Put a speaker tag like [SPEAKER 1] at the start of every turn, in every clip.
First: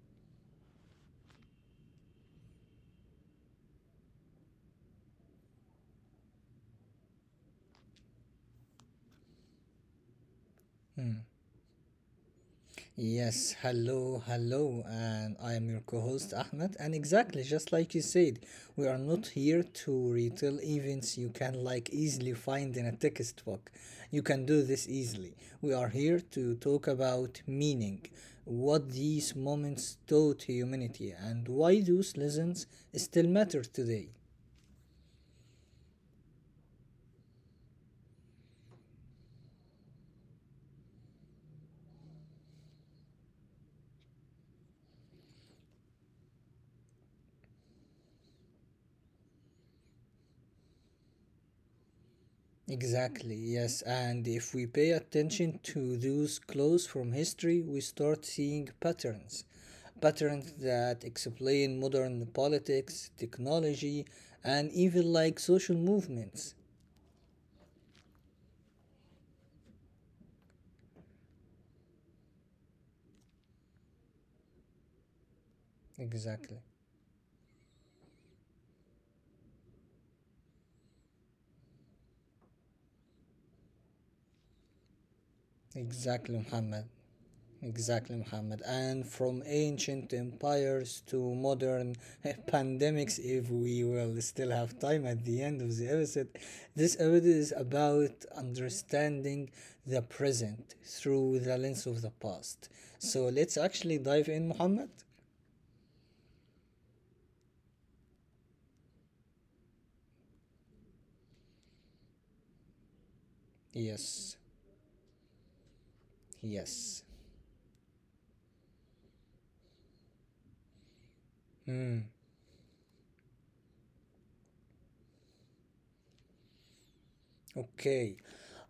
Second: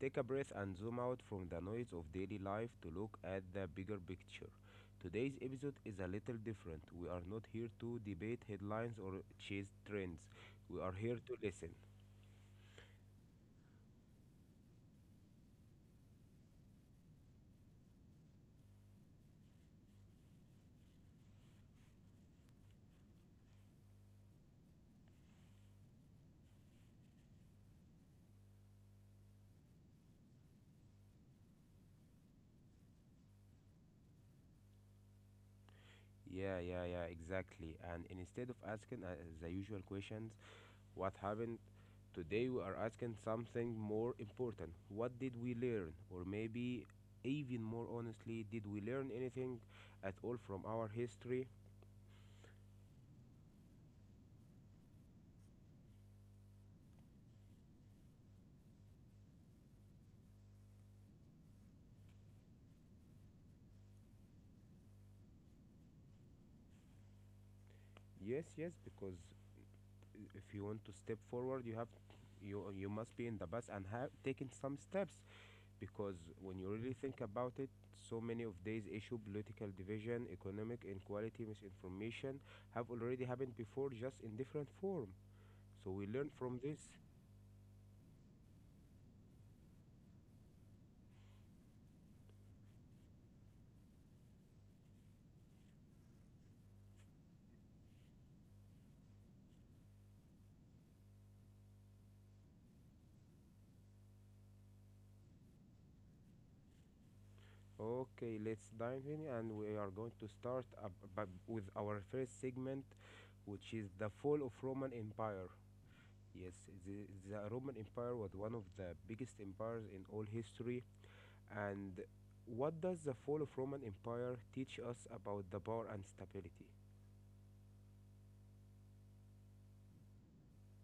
[SPEAKER 1] take a breath, and zoom out from the noise of daily life to look at the bigger picture. Today's episode is a little different. We are not here to debate headlines or chase trends, we are here
[SPEAKER 2] Hmm.
[SPEAKER 1] to listen.
[SPEAKER 2] Yes, hello, hello, and I am your co host Ahmed. And exactly, just like you said, we are not here to retell events you can like easily find in a textbook. You can do this easily. We are here to talk about meaning, what these moments taught humanity, and why those lessons still matter today.
[SPEAKER 1] Yeah, yeah, yeah, exactly. And instead of asking the usual questions, what happened. Today we are asking something more important. What did we learn? Or maybe even more honestly, did we learn anything at all from our history?
[SPEAKER 2] Exactly, yes. And if we pay attention to those clues from history, we start seeing patterns. Patterns that explain modern politics, technology, and even like social movements.
[SPEAKER 1] Yes, yes, because if you want to step forward, you have you you must be in the past and have taken some steps because when
[SPEAKER 2] Exactly,
[SPEAKER 1] you really think about it, so many of these issue political division economic inequality misinformation have already happened before, just in different form, so we learn
[SPEAKER 2] exactly,
[SPEAKER 1] from
[SPEAKER 2] Muhammad.
[SPEAKER 1] this.
[SPEAKER 2] Exactly, Muhammad. And from ancient empires to modern pandemics, if we will still have time at the end of the episode, this episode is about understanding the present through the lens of the past. So let's actually dive in, Muhammad.
[SPEAKER 1] Okay, let's dive in, and we are going to start up with our first segment, which is the fall of Roman Empire.
[SPEAKER 2] Yes,
[SPEAKER 1] Yes, the Roman Empire was
[SPEAKER 2] yes.
[SPEAKER 1] one of the biggest empires in all history. And what does the fall of
[SPEAKER 2] Hmm.
[SPEAKER 1] Roman Empire teach us about the power and stability?
[SPEAKER 2] Okay,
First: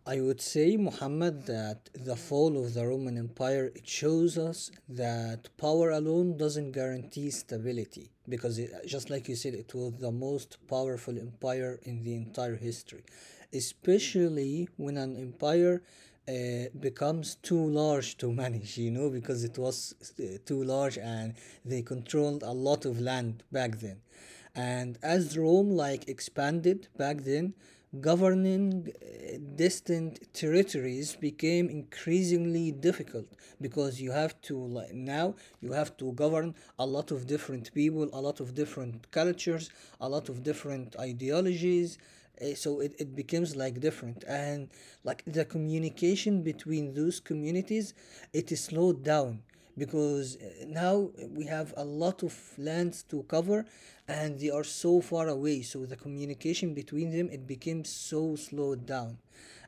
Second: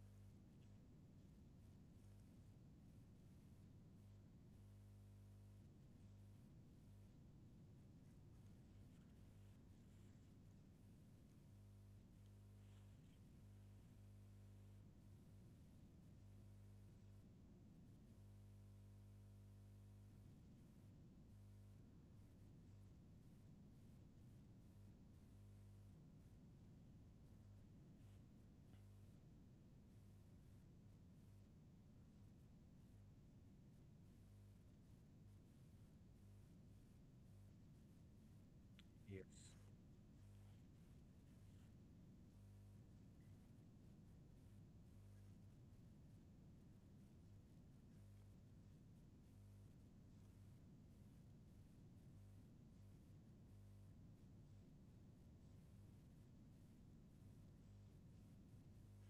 [SPEAKER 2] I would say, Muhammad, that the fall of the Roman Empire it shows us that power alone doesn't guarantee stability because it, just like you said, it was the most powerful empire in the entire history, especially when an empire becomes too large to manage, you know, because it was too large and they controlled a lot of land back then. And as Rome like expanded back then, governing distant territories became increasingly difficult because you have to like now you have to govern a lot of different people, a lot of
[SPEAKER 1] Yes.
[SPEAKER 2] different cultures, a lot of different ideologies, so it becomes like different and like the communication between those communities it is slowed down because now we have a lot of lands to cover and they are so far away, so the communication between them it became so slowed down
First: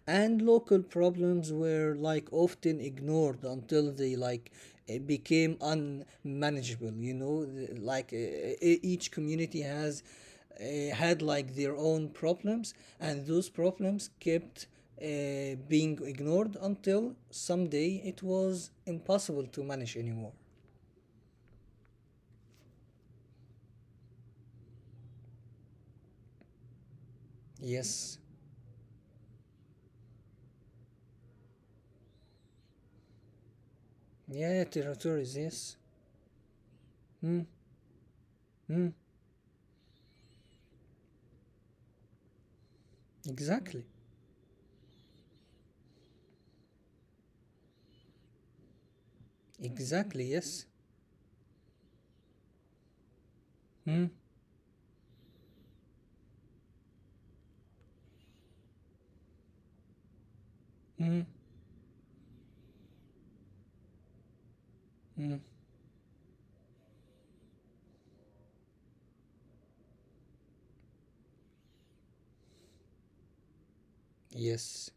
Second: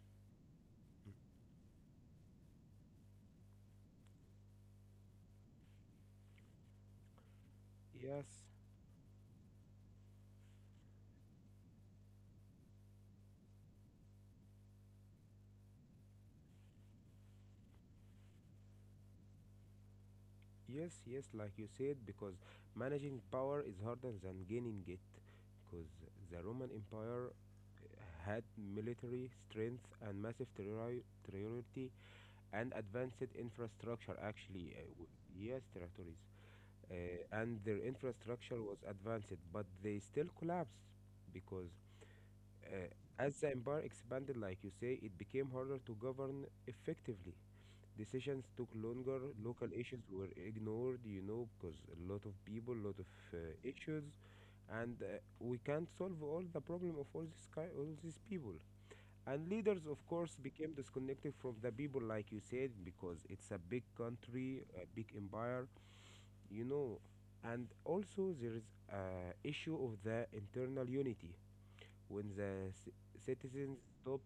[SPEAKER 2] and local problems were like often ignored until they like became unmanageable, you know.
[SPEAKER 1] Yes.
[SPEAKER 2] Each community has had like their own problems and those problems kept being ignored until someday it was impossible to manage anymore.
[SPEAKER 1] Yes, yes, like you said, because managing power is harder than gaining it. Because the Roman Empire
[SPEAKER 2] Yes.
[SPEAKER 1] eh, had military strength and massive territory and advanced infrastructure,
[SPEAKER 2] Yeah, yeah,
[SPEAKER 1] actually.
[SPEAKER 2] territories, yes.
[SPEAKER 1] Yes, territories.
[SPEAKER 2] Hmm.
[SPEAKER 1] And their
[SPEAKER 2] Hmm.
[SPEAKER 1] infrastructure was advanced, but they still collapsed because uh, as
[SPEAKER 2] Exactly.
[SPEAKER 1] the empire expanded, like you say, it became harder to govern effectively. Decisions took longer, local
[SPEAKER 2] Exactly,
[SPEAKER 1] issues
[SPEAKER 2] yes.
[SPEAKER 1] were ignored, you know, because a lot of people, a lot of uh,
[SPEAKER 2] Hmm.
[SPEAKER 1] issues, and we can't solve all the problem of all all these people. And leaders, of course,
[SPEAKER 2] Hmm.
[SPEAKER 1] became disconnected from the people, like you said, because it's a big country,
[SPEAKER 2] Hmm.
[SPEAKER 1] a big empire, you know. And also, there is a issue of the internal unity when citizens stop
[SPEAKER 2] Yes.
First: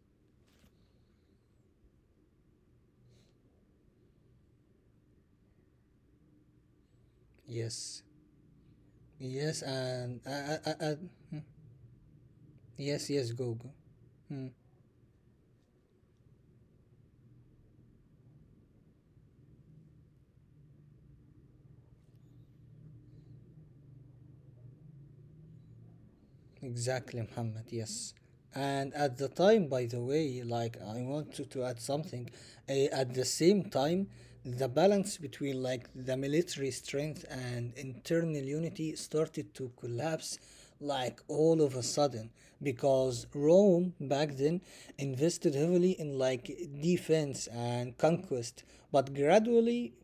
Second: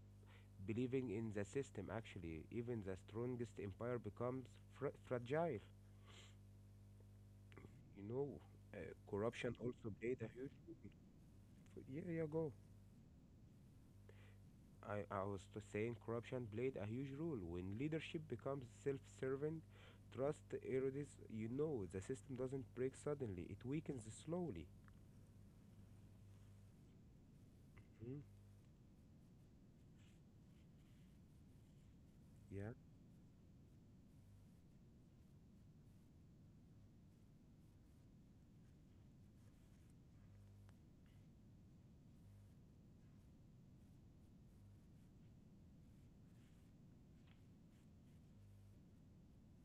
[SPEAKER 1] believing in the system, actually even the strongest empire becomes fragile,
[SPEAKER 2] Yes.
[SPEAKER 1] you know. Uh,
[SPEAKER 2] Yes,
[SPEAKER 1] corruption also
[SPEAKER 2] and
[SPEAKER 1] played a huge
[SPEAKER 2] uh, uh,
[SPEAKER 1] role.
[SPEAKER 2] mm,
[SPEAKER 1] Yeah, yeah, go.
[SPEAKER 2] yes, yes, go. Mm,
[SPEAKER 1] I saying corruption played a huge role when leadership becomes self-serving, trust erodes, you know the system doesn't break suddenly, it weakens slowly.
[SPEAKER 2] exactly, Muhammad. Yes.
[SPEAKER 1] Mhm.
[SPEAKER 2] And at the time, by the way, like I want to add something.
[SPEAKER 1] Yeah.
[SPEAKER 2] At the same time, the balance between like the military strength and internal unity started to collapse like all of a sudden because Rome back then invested heavily in like defense and conquest, but gradually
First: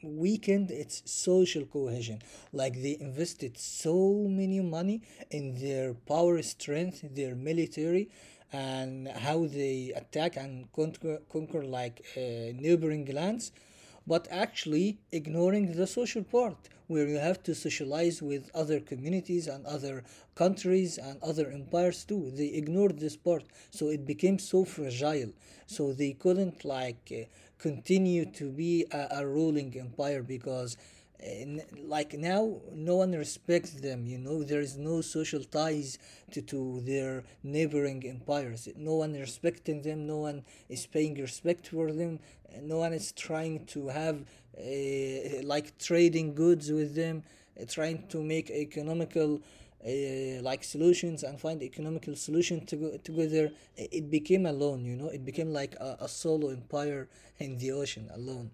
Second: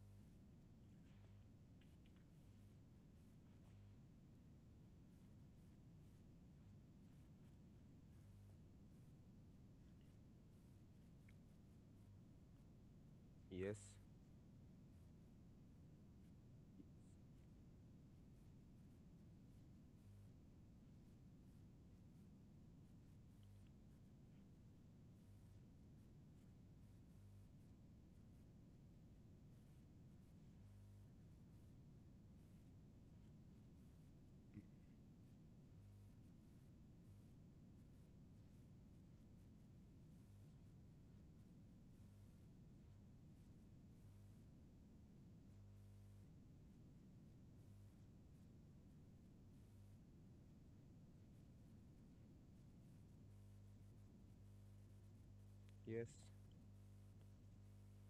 [SPEAKER 2] weakened its social cohesion. Like they invested so many money in their power strength, their military, and how they attack and conquer, conquer like neighboring lands,
[SPEAKER 1] Yes,
[SPEAKER 2] but actually ignoring the social part where you have to socialize with other communities and other countries and other empires too. They ignored this part, so it became so fragile. So they couldn't like continue to be a ruling empire because uh, n- like now no one respects them, you know, there is no social ties to their neighboring empires, no one respecting them, no one is paying respect for them, no one is trying to have like trading goods with them, trying to make economical like solutions and find economical solution to go together. It became alone, you know, it became like a solo
[SPEAKER 1] yes.
[SPEAKER 2] empire in the ocean alone.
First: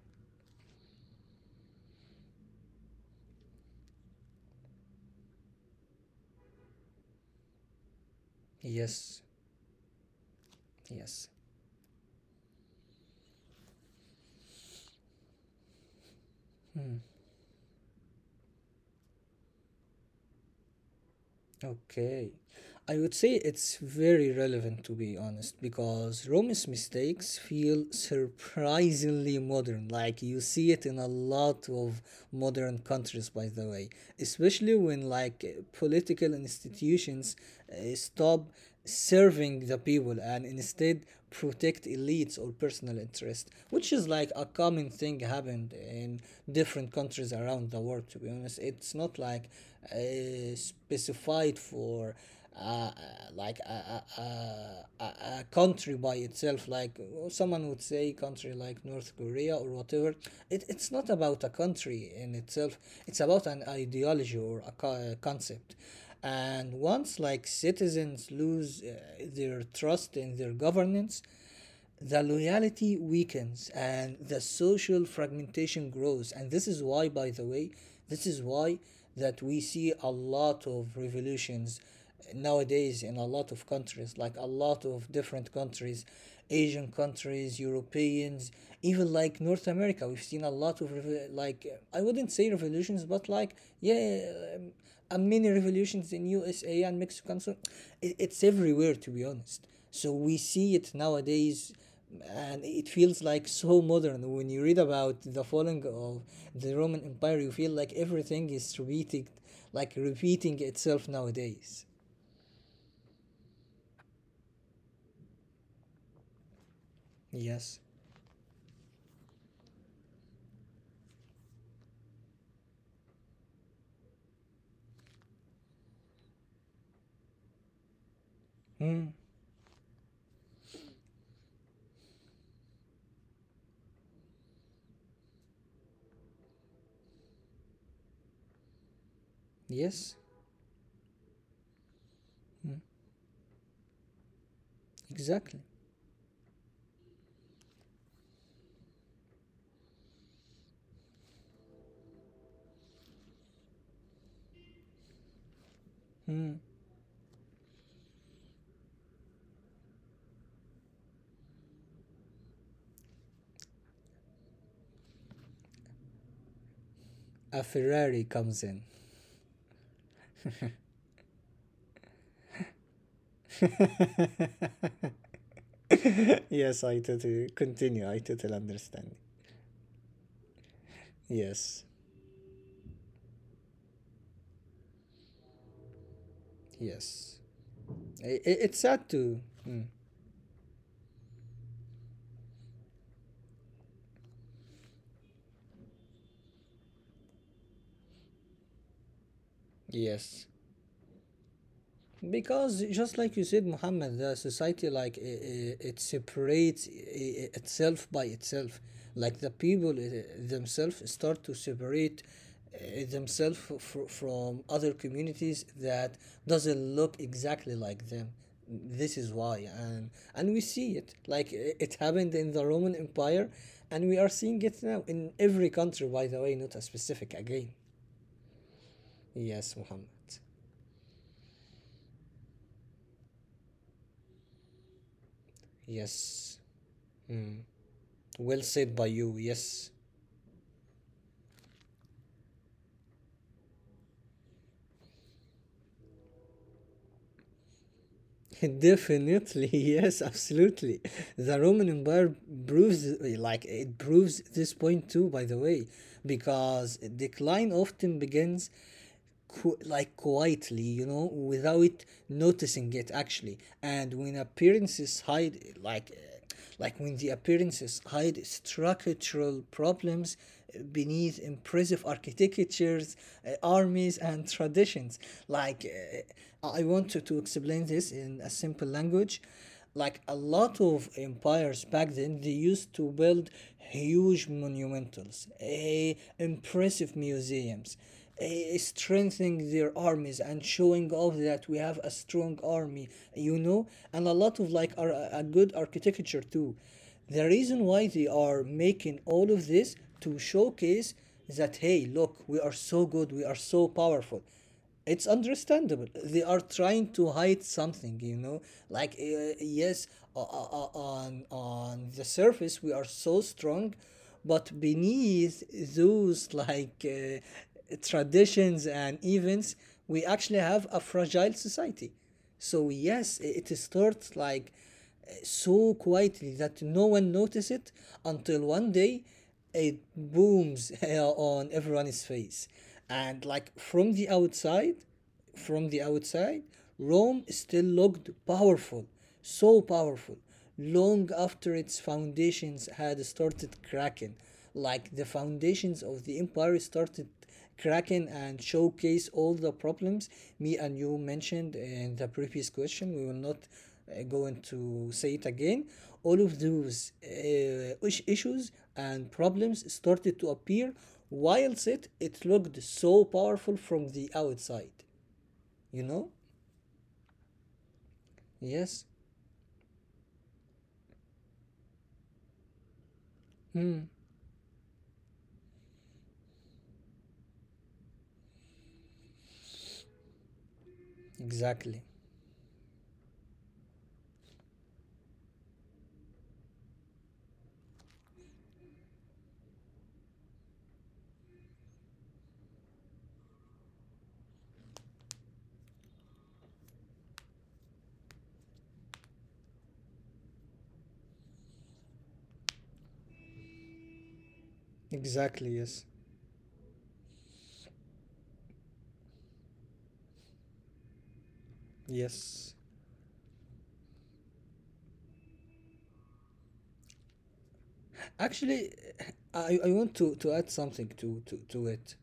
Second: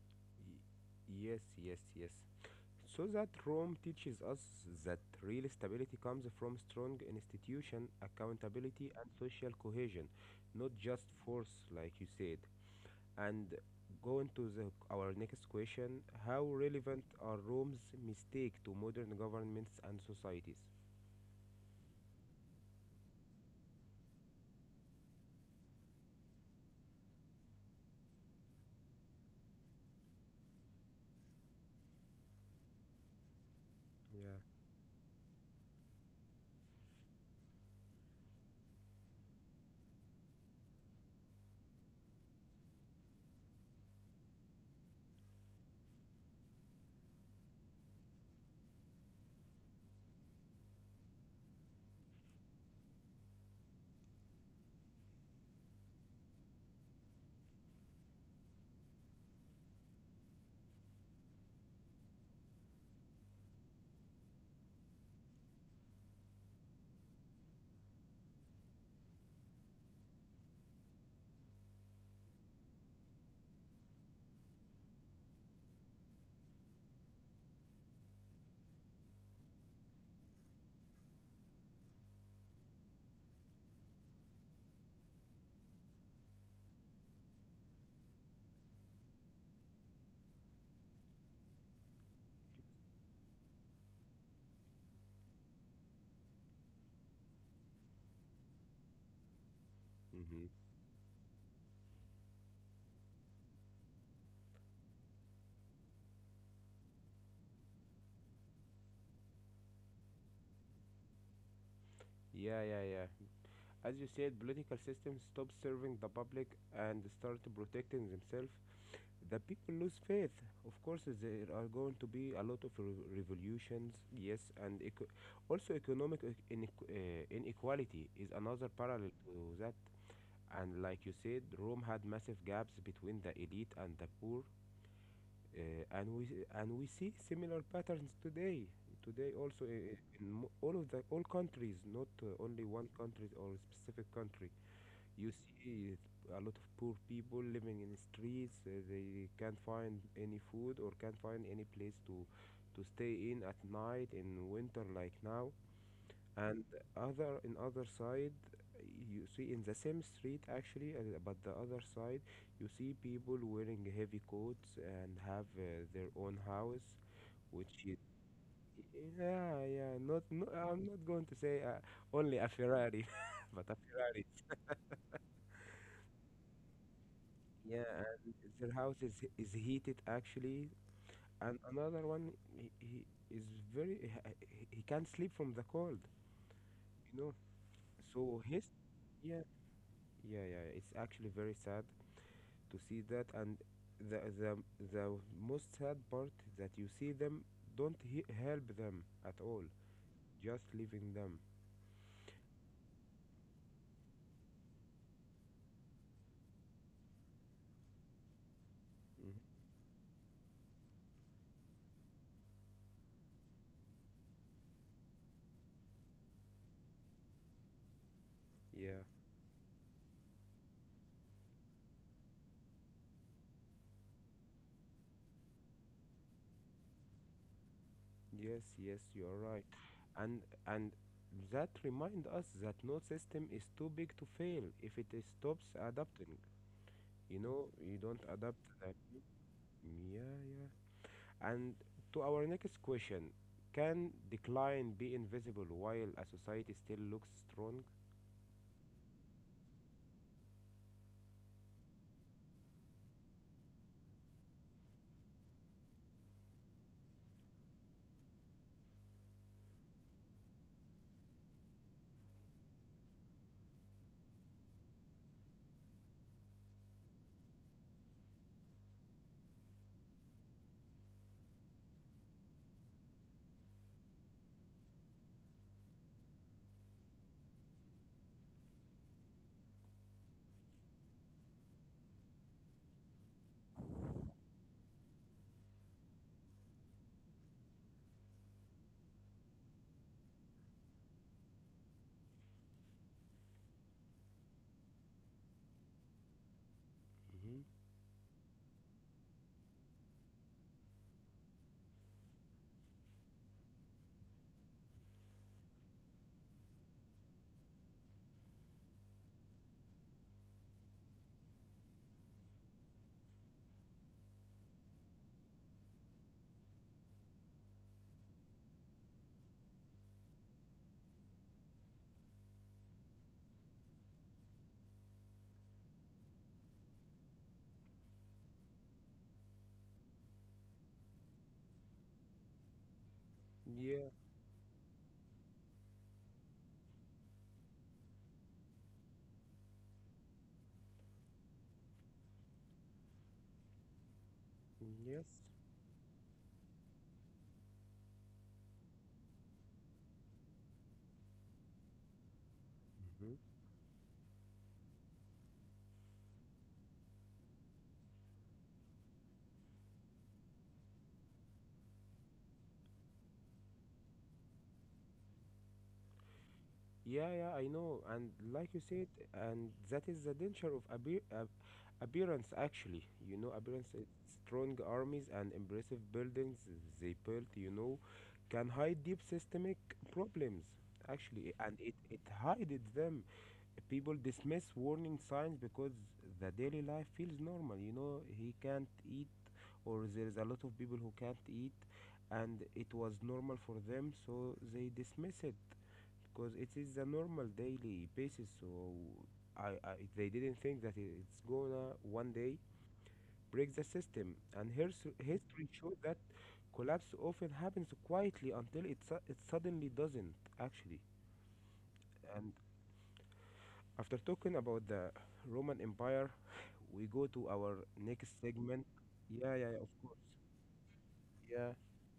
[SPEAKER 1] Y- yes, yes, yes. So that Rome teaches us that real stability comes from strong institution, accountability, and
[SPEAKER 2] Yes,
[SPEAKER 1] social cohesion, not just
[SPEAKER 2] yes.
[SPEAKER 1] force, like you said. And going to our next question, how
[SPEAKER 2] Hmm.
[SPEAKER 1] relevant are Rome's mistake to modern governments and societies?
[SPEAKER 2] Okay. I would say it's very relevant, to be honest, because Rome's mistakes feel surprisingly modern. Like you see it in a lot of modern countries, by the way,
[SPEAKER 1] Yeah.
[SPEAKER 2] especially when like political institutions stop serving the people and instead protect elites or personal interest, which is like a common thing happened in different countries around the world. To be honest, it's not like specified for uh, like a country by itself, like someone would say, country like North Korea or whatever. It's not about a country in itself, it's about an ideology or a a concept. And once, like citizens lose their trust in their governance, the loyalty weakens and the social fragmentation grows, and this is why, by the way, this is why that we see a lot of revolutions nowadays in a lot of countries, like a lot of different countries, Asian countries, Europeans, even like North America. We've seen a lot of like I wouldn't say revolutions, but like yeah, um, many revolutions in USA and Mexico and so it's everywhere, to be honest, so we
[SPEAKER 1] Hmm.
[SPEAKER 2] see it nowadays, and it feels like so modern. When you read about the falling of the Roman Empire, you feel like everything is repeated, like repeating itself nowadays.
[SPEAKER 1] Yeah, yeah, yeah. As you said, political systems stop serving the public and start
[SPEAKER 2] Yes.
[SPEAKER 1] protecting themselves, the people lose faith. Of course, there are going to be a lot of revolutions, yes, and also economic inequality is another
[SPEAKER 2] Hmm.
[SPEAKER 1] parallel to that. And like you said, Rome had massive gaps between the elite and the poor, uh, and we and we see similar patterns today. Today also
[SPEAKER 2] Yes.
[SPEAKER 1] in all of the all countries, not only
[SPEAKER 2] Hmm.
[SPEAKER 1] one country or a specific country. You
[SPEAKER 2] Exactly.
[SPEAKER 1] see a lot of poor people living in streets. They can't find any food or can't find any place to stay in at night in winter like now.
[SPEAKER 2] Hmm.
[SPEAKER 1] And other in other side, you see in the same street actually, but the other side, you see people wearing heavy coats and have their own house,
[SPEAKER 2] A
[SPEAKER 1] which is
[SPEAKER 2] Ferrari comes in.
[SPEAKER 1] yeah, yeah. Not, no, I'm not going to say only a Ferrari, but a Ferrari.
[SPEAKER 2] Yes, I totally
[SPEAKER 1] Yeah,
[SPEAKER 2] continue. I totally
[SPEAKER 1] and their house
[SPEAKER 2] understand.
[SPEAKER 1] is heated actually, and
[SPEAKER 2] Yes.
[SPEAKER 1] another one he is very he can't sleep from the cold, you
[SPEAKER 2] Yes.
[SPEAKER 1] know. So his
[SPEAKER 2] It's sad to.
[SPEAKER 1] yeah,
[SPEAKER 2] Hmm.
[SPEAKER 1] yeah, yeah, it's actually very sad to see that, and the the the most sad part that you see them don't help them at all,
[SPEAKER 2] Yes.
[SPEAKER 1] just leaving them.
[SPEAKER 2] Because just like you said, Muhammad, the society like it separates itself by itself. Like
[SPEAKER 1] Mhm.
[SPEAKER 2] the people themselves start to separate themselves from other communities that doesn't look exactly like them.
[SPEAKER 1] Yeah.
[SPEAKER 2] This is why, and we see it. Like it happened in the Roman Empire, and we are seeing it now in every country. By the way, not a specific again.
[SPEAKER 1] Yes, yes, you're right.
[SPEAKER 2] Yes, Muhammad.
[SPEAKER 1] And and that remind us that no system is too big to fail if it is stops adapting.
[SPEAKER 2] Yes.
[SPEAKER 1] You
[SPEAKER 2] Hmm.
[SPEAKER 1] know, you don't
[SPEAKER 2] Well
[SPEAKER 1] adapt
[SPEAKER 2] said
[SPEAKER 1] that.
[SPEAKER 2] by you, yes.
[SPEAKER 1] Yeah, yeah. And to our next question, can decline be invisible while a society still looks strong?
[SPEAKER 2] Definitely, yes, absolutely. The Roman Empire proves, like, it proves this point too, by the way, because decline often begins like quietly, you know, without noticing it actually. And when appearances hide, like when the appearances hide structural problems beneath impressive architectures, armies, and traditions. Like, I want to explain this in a simple language, like a lot of empires back then they used to build huge monumentals, impressive museums, strengthening their armies and showing off that we have a strong army, you know, and a lot of like are a good architecture too. The
[SPEAKER 1] Hmm.
[SPEAKER 2] reason why they are making all of this to showcase that hey, look, we are so good, we are so powerful. It's understandable they are trying to hide something, you know, like yes, uh, uh, on the surface we are so strong, but beneath those like traditions and events we actually have a fragile society. So yes, it starts like so quietly that no one notices it until one day it booms on everyone's face.
[SPEAKER 1] Yeah,
[SPEAKER 2] And like from the outside, from the outside, Rome still looked powerful, so powerful, long after its foundations had started
[SPEAKER 1] mm,
[SPEAKER 2] cracking.
[SPEAKER 1] yes.
[SPEAKER 2] Like the foundations of the empire started cracking and showcase all the problems me and you mentioned in the
[SPEAKER 1] Mm-hmm.
[SPEAKER 2] previous question. We will not go into say it again. All of those issues and problems started to appear, whilst it looked so powerful from the outside. You know?
[SPEAKER 1] Yeah, yeah, I know. And like you said, and
[SPEAKER 2] Yes.
[SPEAKER 1] that is the danger of appearance, actually. You know, appearance,
[SPEAKER 2] Hmm.
[SPEAKER 1] strong armies and impressive buildings they built, you know, can hide deep systemic problems, actually. And it
[SPEAKER 2] Exactly.
[SPEAKER 1] hides them, people dismiss warning signs because the daily life feels normal, you know he can't eat, or there's a lot of people who can't eat and it was normal for them, so they dismiss it because it is a normal daily basis, so I they didn't think that it's gonna one day break the system and history
[SPEAKER 2] Exactly.
[SPEAKER 1] shows that
[SPEAKER 2] Yes.
[SPEAKER 1] collapse often happens quietly until it, it suddenly doesn't actually. And
[SPEAKER 2] Yes.
[SPEAKER 1] after talking about the Roman Empire, we go to our next segment.
[SPEAKER 2] Actually,
[SPEAKER 1] Yeah, yeah,
[SPEAKER 2] I,
[SPEAKER 1] yeah,
[SPEAKER 2] I
[SPEAKER 1] of
[SPEAKER 2] want
[SPEAKER 1] course.
[SPEAKER 2] to add something
[SPEAKER 1] Yeah,
[SPEAKER 2] to it.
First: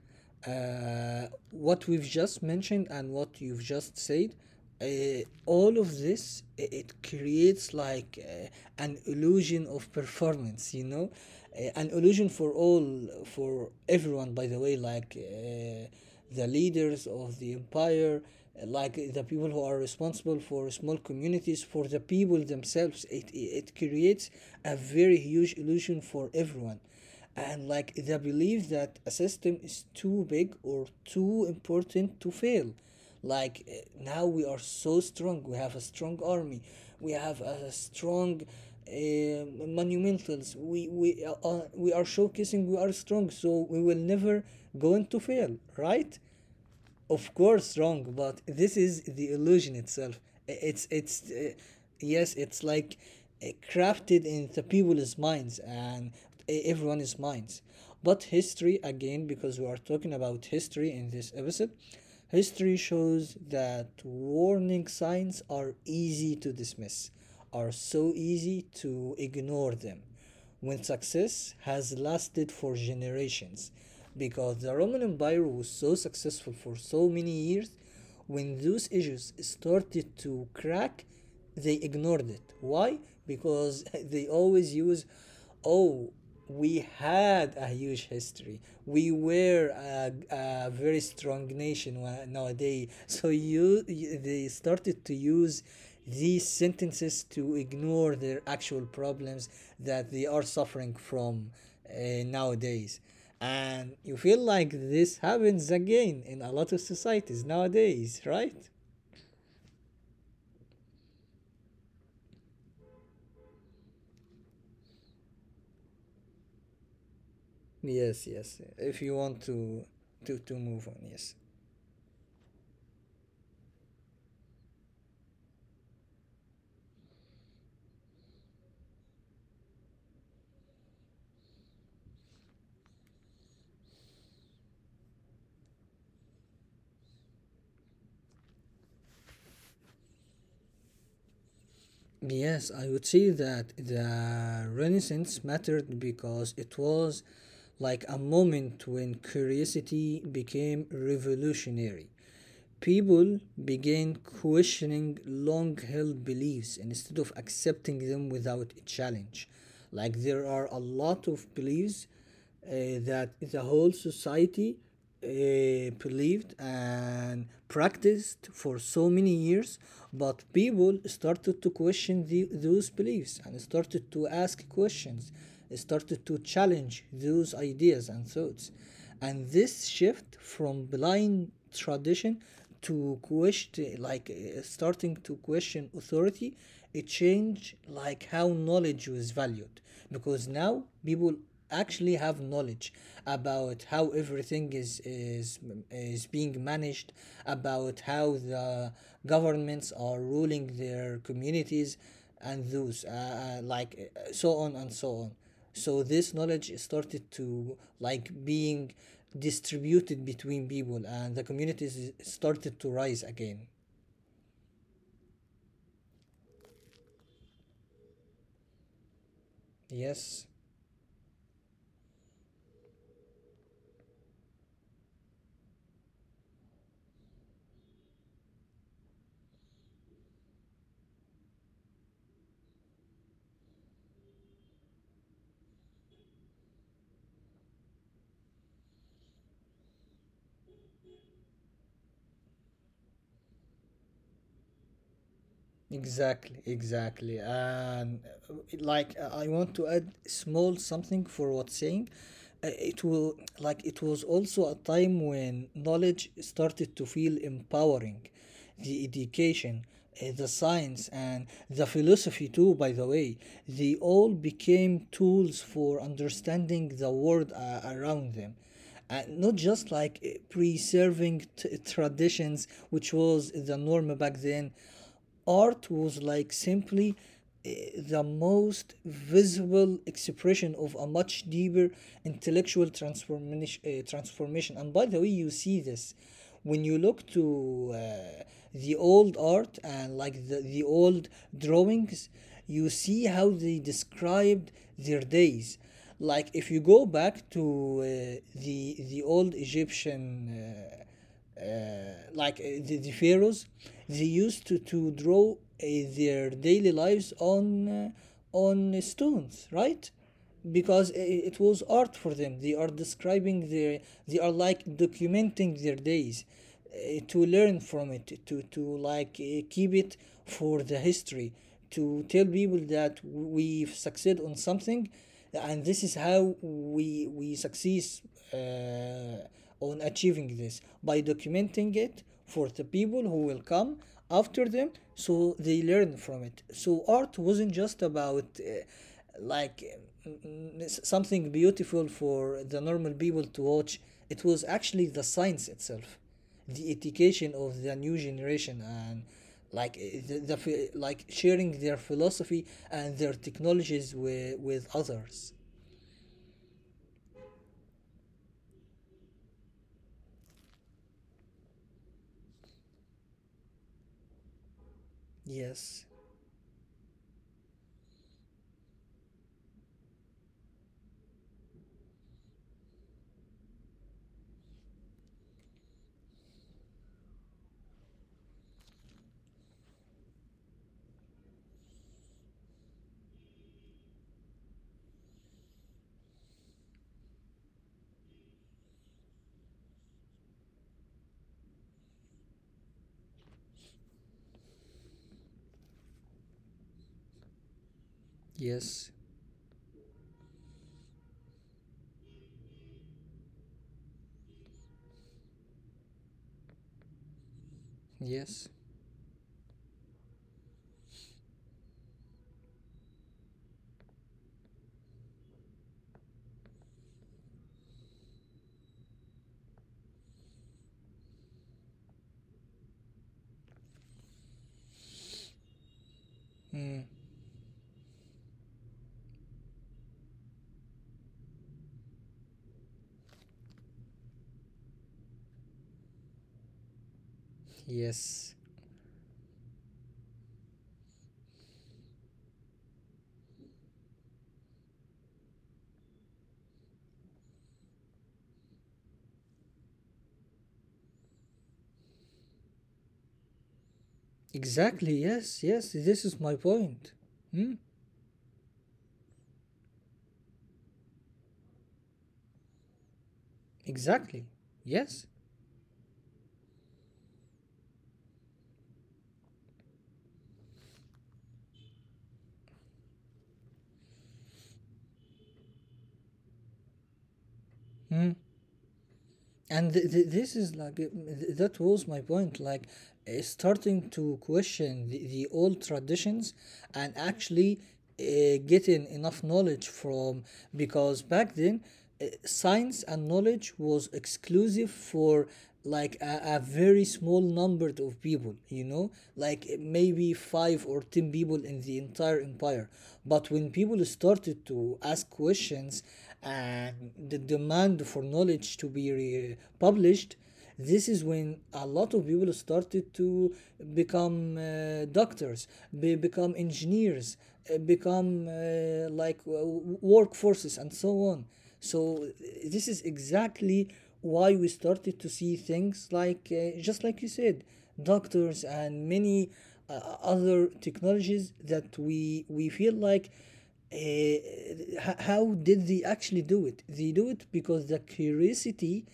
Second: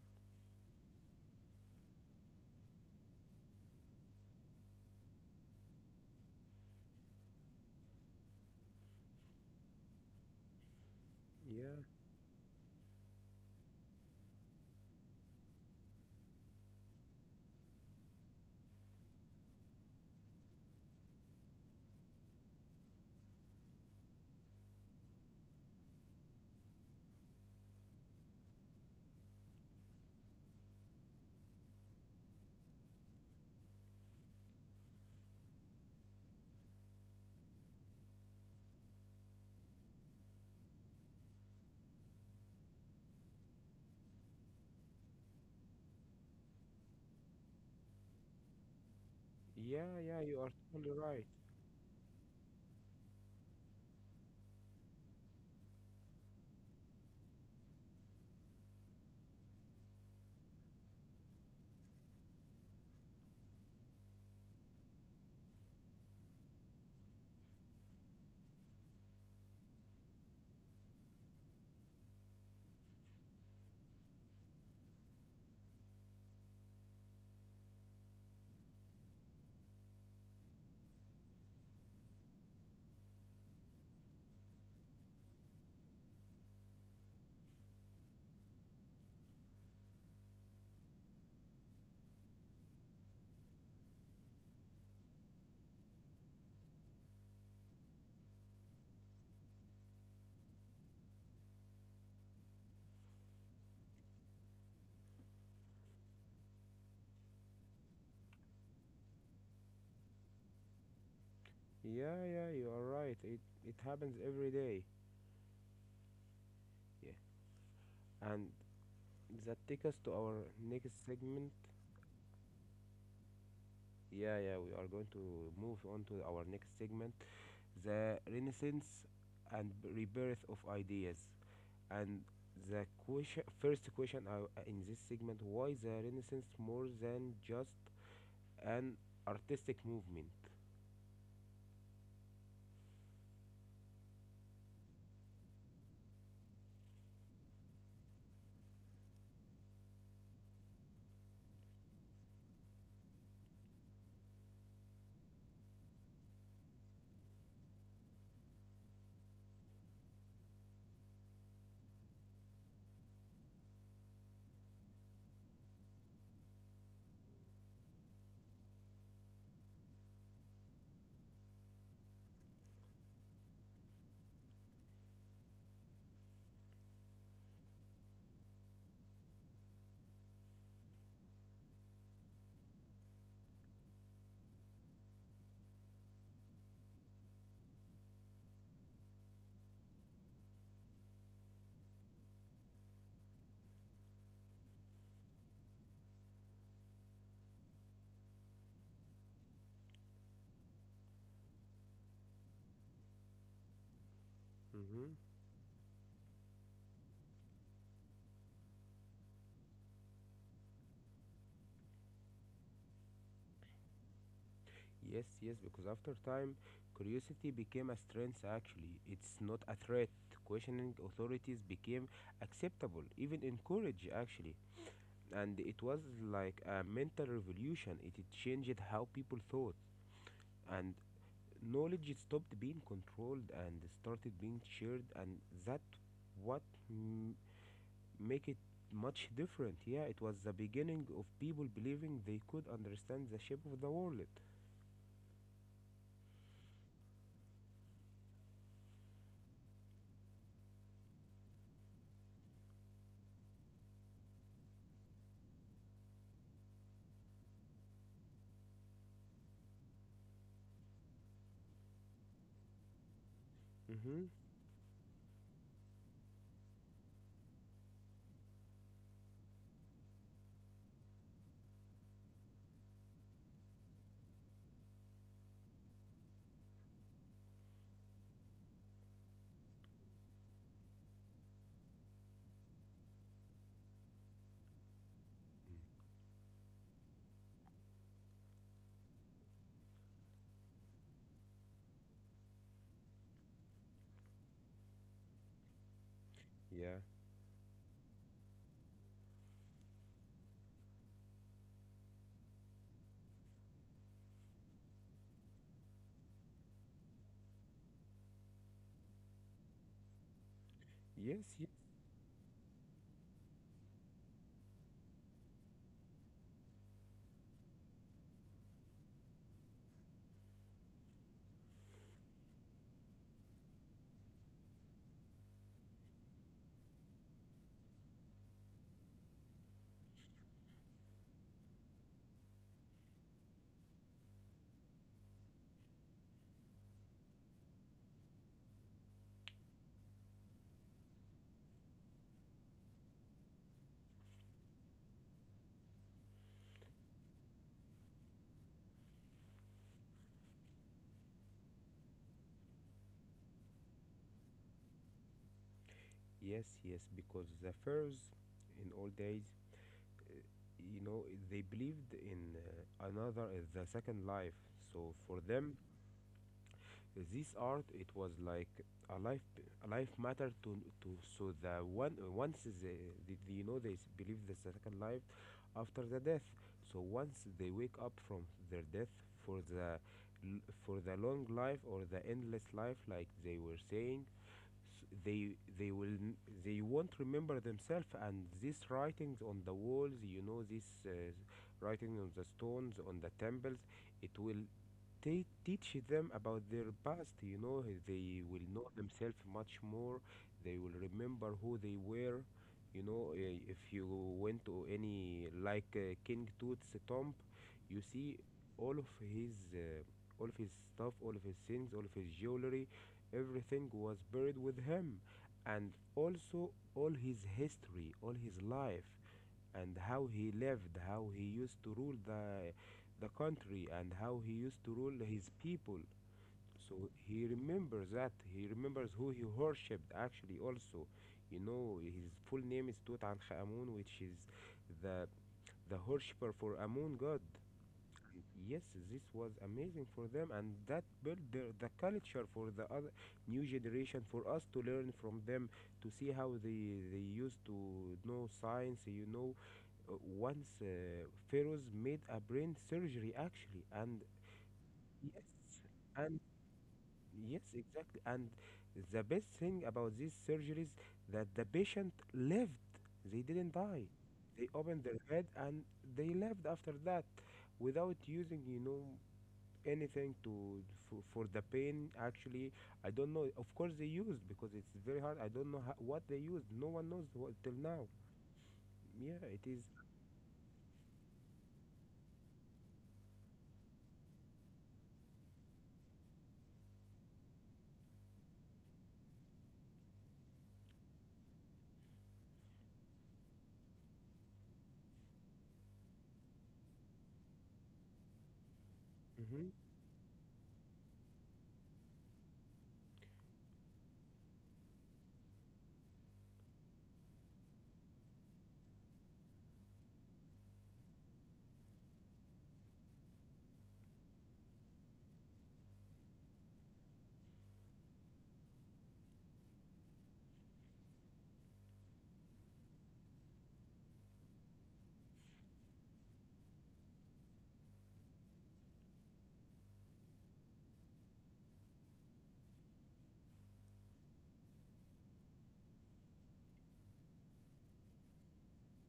[SPEAKER 2] What we've just mentioned and what you've just said, all of this, it creates like an illusion of performance, you know?
[SPEAKER 1] yeah,
[SPEAKER 2] An illusion for all, for everyone, by the way, like the leaders of the empire, like the people who are responsible for small communities, for the people themselves. It creates a very huge illusion for everyone. And like the belief that a system is too big or too important to fail. Like now we are so strong. We have a strong army. We have a strong monumentals. We we are showcasing we are strong, so we will never going to fail, right? Of course wrong, but
[SPEAKER 1] yeah, yeah,
[SPEAKER 2] this
[SPEAKER 1] you
[SPEAKER 2] is
[SPEAKER 1] are
[SPEAKER 2] the
[SPEAKER 1] totally right.
[SPEAKER 2] illusion itself. It's yes it's like crafted in the people's minds and everyone's minds. But history, again, because we are talking about history in this episode, history shows that warning signs are easy to dismiss, are so easy to ignore them when success has lasted for generations. Because the Roman Empire was so successful for so many years, when those issues started to crack, they ignored it. Why? Because they always use, oh, we had a huge history. We were a very strong nation nowadays. So you they started to use these sentences to ignore their actual problems that they are suffering from uh, nowadays. And you feel like this happens again in a lot of societies nowadays, right?
[SPEAKER 1] Yeah, yeah, you are right. It happens every day. Yeah. And that takes us to
[SPEAKER 2] Yes,
[SPEAKER 1] our
[SPEAKER 2] yes. If
[SPEAKER 1] next
[SPEAKER 2] you want
[SPEAKER 1] segment.
[SPEAKER 2] to to move on, yes.
[SPEAKER 1] Yeah, yeah, we are going to move on to our next segment, the Renaissance and rebirth of ideas. And the question, first question in this segment, why the Renaissance more than just an artistic movement?
[SPEAKER 2] Yes, I would say that the Renaissance mattered because it was like a moment when curiosity became revolutionary. People began questioning long held beliefs instead of accepting them without a challenge. Like, there are a lot of beliefs uh, that the whole society uh, believed and practiced for so many years, but people started to question those beliefs and started to ask questions, started to challenge those ideas and thoughts, and this shift from blind tradition to question, starting to question authority, it changed like how knowledge was valued, because now people actually have knowledge about how everything is being managed, about how the governments are ruling their communities, and those
[SPEAKER 1] Hmm.
[SPEAKER 2] so on and so on. So this knowledge started to like being distributed between people, and the communities started to rise again.
[SPEAKER 1] Yes, yes, because after time, curiosity became a strength actually. It's not a threat. Questioning
[SPEAKER 2] Yes.
[SPEAKER 1] authorities became acceptable, even encouraged actually. And it was like a mental revolution. It changed how people thought and knowledge stopped being controlled and started being shared, and that what m- make it much different. Yeah, it was the beginning of people believing they could understand the shape of the world.
[SPEAKER 2] Exactly, exactly. And uh, I want to add small something for what's saying. It will like it was also a time when knowledge started to feel empowering. The education, the science, and the philosophy too, by the way, they
[SPEAKER 1] Mm-hmm.
[SPEAKER 2] all became tools for understanding the world around them, and not just preserving traditions, which was the norm back then. Art was like simply, uh, the most visible expression of a much deeper intellectual transformation, transformation. And by the way, you see this when you look to, the old art, and like the old drawings, you see how they described their days. Like if you
[SPEAKER 1] Yeah.
[SPEAKER 2] go back to, uh, the old Egyptian. Uh, uh, the pharaohs, they used to draw their daily lives on, on stones, right? Because
[SPEAKER 1] Yes,
[SPEAKER 2] it
[SPEAKER 1] yes.
[SPEAKER 2] was art for them. They are describing their, they are like documenting their days, to learn from it, to keep it for the history, to tell people that we've succeed on something. And this is how we succeed uh, on achieving this, by documenting it for the people who will come after them, so they learn from it. So art wasn't just about, like something beautiful for the normal people to watch. It was actually the science itself, the education of the new generation, and the sharing their philosophy and their technologies with others.
[SPEAKER 1] Yes, yes, because the pharaohs in old days, you know, they believed in another the second life. So for them,
[SPEAKER 2] Yes,
[SPEAKER 1] this art, it was like a life, a life matter to to. So the one once they, you know, they believe the second life after the death. So once they wake up from their death, for for the long life or the endless life, like they were saying, they they will n- they won't remember themselves, and these writings on the walls, you know, this writing on the stones on the temples, it will teach them about their past, you know they will know
[SPEAKER 2] yes,
[SPEAKER 1] themselves much more, they will remember who they were, you know. Eh, if you went to any King Tut's tomb, you see
[SPEAKER 2] yes.
[SPEAKER 1] all of his uh, all of his stuff, all of his things, all of his jewelry. Everything was buried with him, and also all his history, all his life, and how he lived, how he used to rule the country, and how he used to rule his people. So
[SPEAKER 2] Mm.
[SPEAKER 1] he remembers that. He remembers who he worshipped actually also. You know, his full name is Tutankhamun, which is the the worshipper for Amun god.
[SPEAKER 2] Yes,
[SPEAKER 1] Yes, this was amazing for them, and that built the culture for the other new generation, for us to learn from them, to see how they used to know science. You know, uh, once Pharaohs made a brain surgery actually,
[SPEAKER 2] exactly. Yes,
[SPEAKER 1] yes,
[SPEAKER 2] yes. This
[SPEAKER 1] and
[SPEAKER 2] is my point.
[SPEAKER 1] yes,
[SPEAKER 2] Hmm.
[SPEAKER 1] exactly. And the best thing about these surgeries that the patient lived; they didn't die.
[SPEAKER 2] Exactly.
[SPEAKER 1] They opened their
[SPEAKER 2] Yes.
[SPEAKER 1] head and they lived after that, without using, you know, anything to for the pain actually. I don't know, of course they used because it's very hard, I don't know how, what they used, no one knows what, till now.
[SPEAKER 2] Hmm.
[SPEAKER 1] Yeah, it is.
[SPEAKER 2] And this is that was my point. Starting to question the old traditions, and actually getting enough knowledge from. Because back then, science and knowledge was exclusive for like a very small number of people, you know like
[SPEAKER 1] Mm-hmm.
[SPEAKER 2] maybe five or ten people in the entire empire. But when people started to ask questions, and the demand for knowledge to be published, this is when a lot of people started to become doctors, become engineers, become workforces, and so on. So this is exactly why we started to see things like, just like you said, doctors and many other technologies that we feel like, how did they actually do it? They do it because the curiosity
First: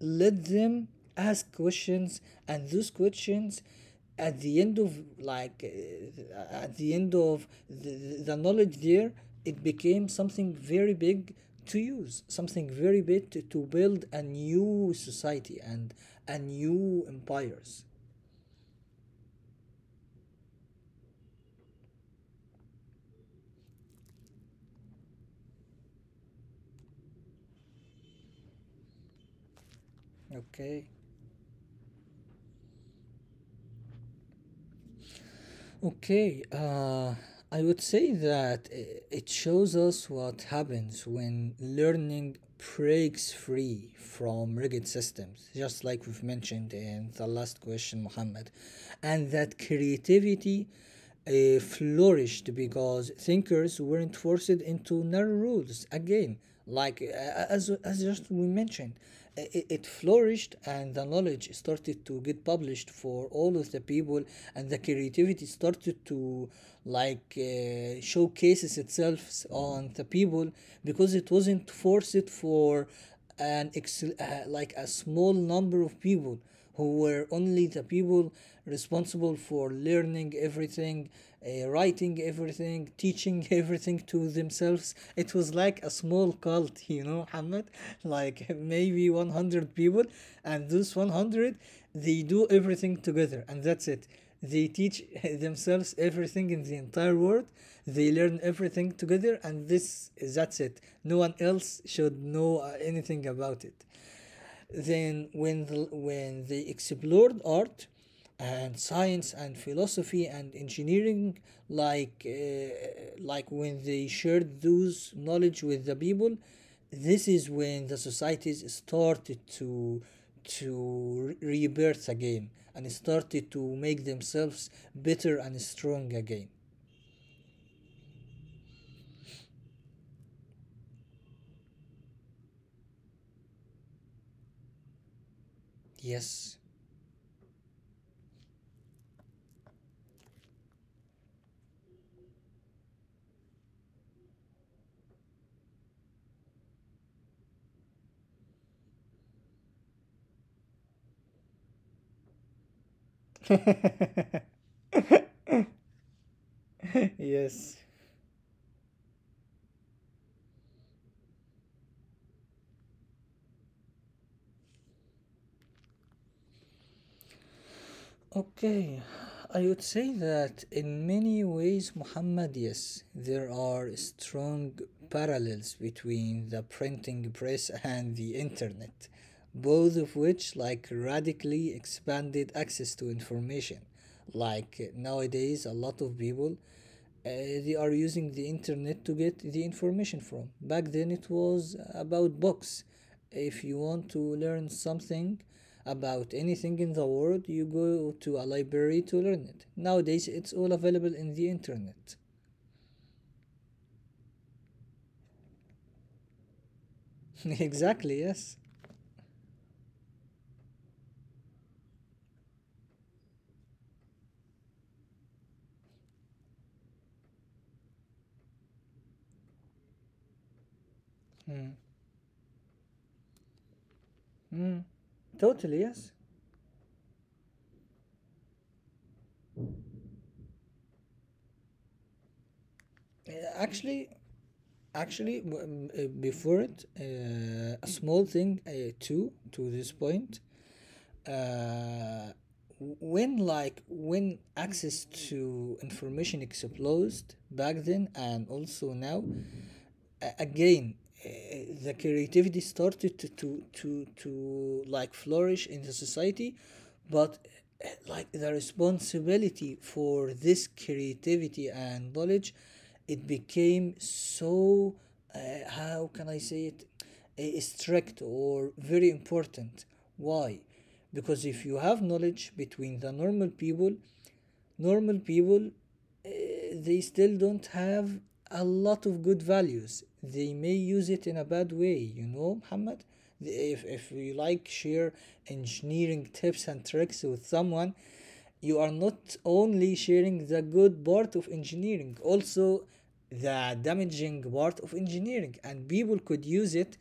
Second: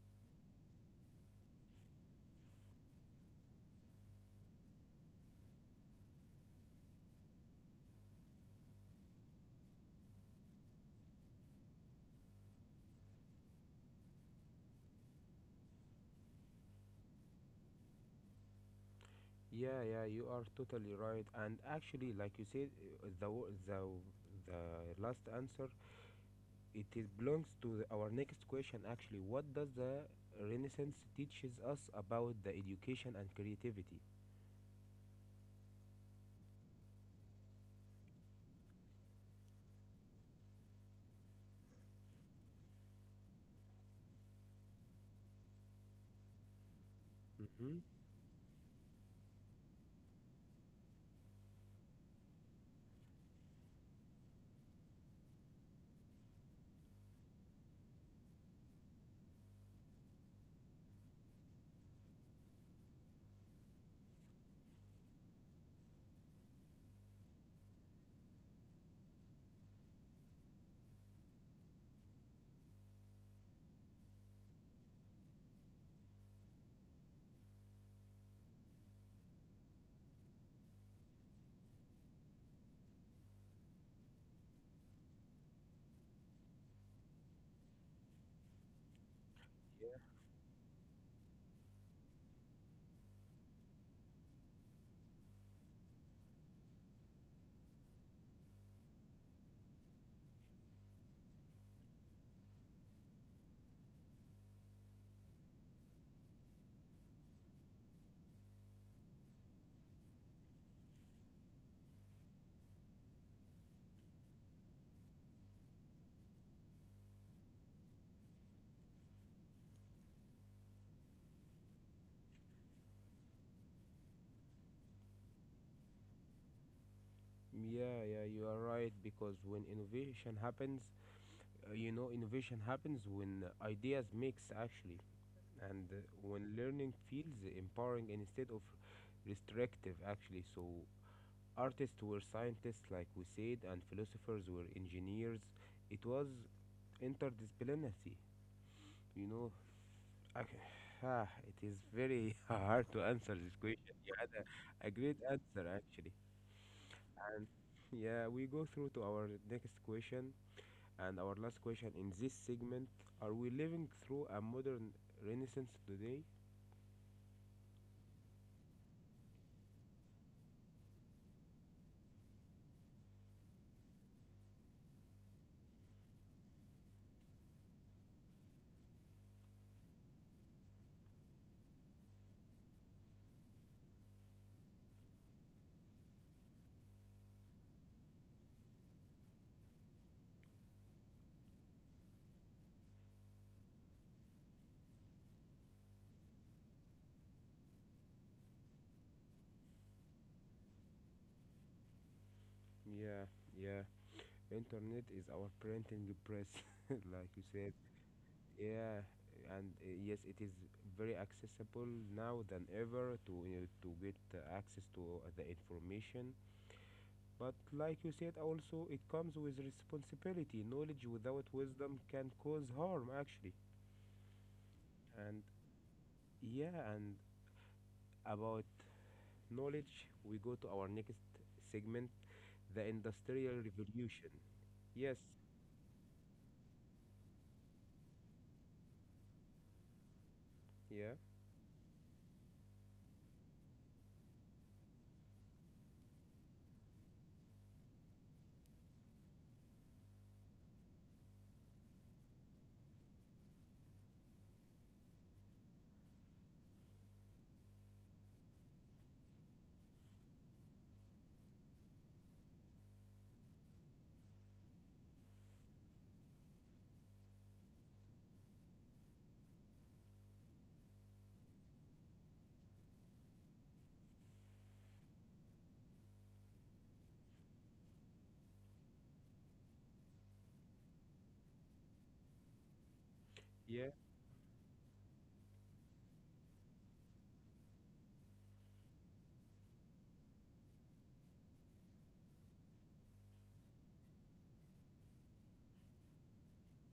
[SPEAKER 2] let them ask questions. And those questions, at the end of at the end of the knowledge there, it became something very big, to use something very big, to build a new society and a new empires.
[SPEAKER 1] Yeah, yeah, you are totally right, and actually like you said, the the last answer it is belongs to our next question actually, what does the Renaissance
[SPEAKER 2] Okay.
[SPEAKER 1] teaches us about the education and creativity.
[SPEAKER 2] Okay, I would say that it shows us what happens when learning breaks free from rigid systems, just like we've mentioned in the
[SPEAKER 1] Mm-hmm.
[SPEAKER 2] last question, Muhammad, and that creativity flourished because thinkers weren't forced into narrow rules again, like uh, as just we mentioned, it flourished and the knowledge started to get published for all of the people, and the creativity started to showcases itself on the people, because it wasn't forced for an ex- like a small number of people who were only the people responsible for learning everything, writing everything, teaching everything to themselves. It was like a small cult, you know, Hamad, like maybe 100 people, and those 100, they do everything together, and that's it. They teach themselves everything in the entire world. They learn everything together, and this that's it. No one else should know anything about it. Then, when when they explored art and science and philosophy and engineering, like uh, like when they shared those knowledge with the people, this is when the societies started to rebirth again, and started to make themselves better and strong again.
[SPEAKER 1] Yeah, yeah, you are right because when innovation happens, uh, you know, innovation happens when ideas mix actually, and when
[SPEAKER 2] Yes.
[SPEAKER 1] learning feels empowering instead of restrictive actually. So, artists were scientists, like we said, and philosophers were engineers. It was interdisciplinary, you know. Okay. Ah, it is very hard to answer this question. You had a great answer actually.
[SPEAKER 2] Yes.
[SPEAKER 1] Yeah, we go through to our next question. And our last question in this segment, are we living through a modern renaissance today?
[SPEAKER 2] Okay, I would say that in many ways, Muhammad, yes, there are strong parallels between the printing press and the internet, both of which like radically expanded access to information. Like nowadays, a lot of people, they are using the internet to get the information from. Back then, it was about books. If you want to learn something about anything in the world, you go to a library to learn it. Nowadays, it's all available in the internet.
[SPEAKER 1] Yeah, yeah. Internet is our printing press, like you said.
[SPEAKER 2] Exactly, yes.
[SPEAKER 1] Yeah, and yes, it is very accessible now than ever to get access to the information. But like you said, also it comes with responsibility. Knowledge without
[SPEAKER 2] Mm.
[SPEAKER 1] wisdom can cause harm, actually.
[SPEAKER 2] Mm.
[SPEAKER 1] And
[SPEAKER 2] Totally, yes.
[SPEAKER 1] yeah, and about knowledge, we go to our next segment, the
[SPEAKER 2] Uh,
[SPEAKER 1] Industrial
[SPEAKER 2] actually,
[SPEAKER 1] Revolution. Yes,
[SPEAKER 2] Actually, before it, a small thing too to this point.
[SPEAKER 1] yeah,
[SPEAKER 2] uh, when like when access to information exploded back then, and also now again, uh, the creativity started to flourish in the society. But the responsibility for this creativity and knowledge, it became so, uh, how can I say it, strict or very important. Why? Because if you have knowledge between the normal people normal people uh, they still don't have a lot of good values. They may use it in a bad way, you know, Muhammad.
[SPEAKER 1] yeah,
[SPEAKER 2] If you like share engineering tips and tricks with someone, you are not only sharing the good part of engineering, also the damaging part of engineering, and people could use it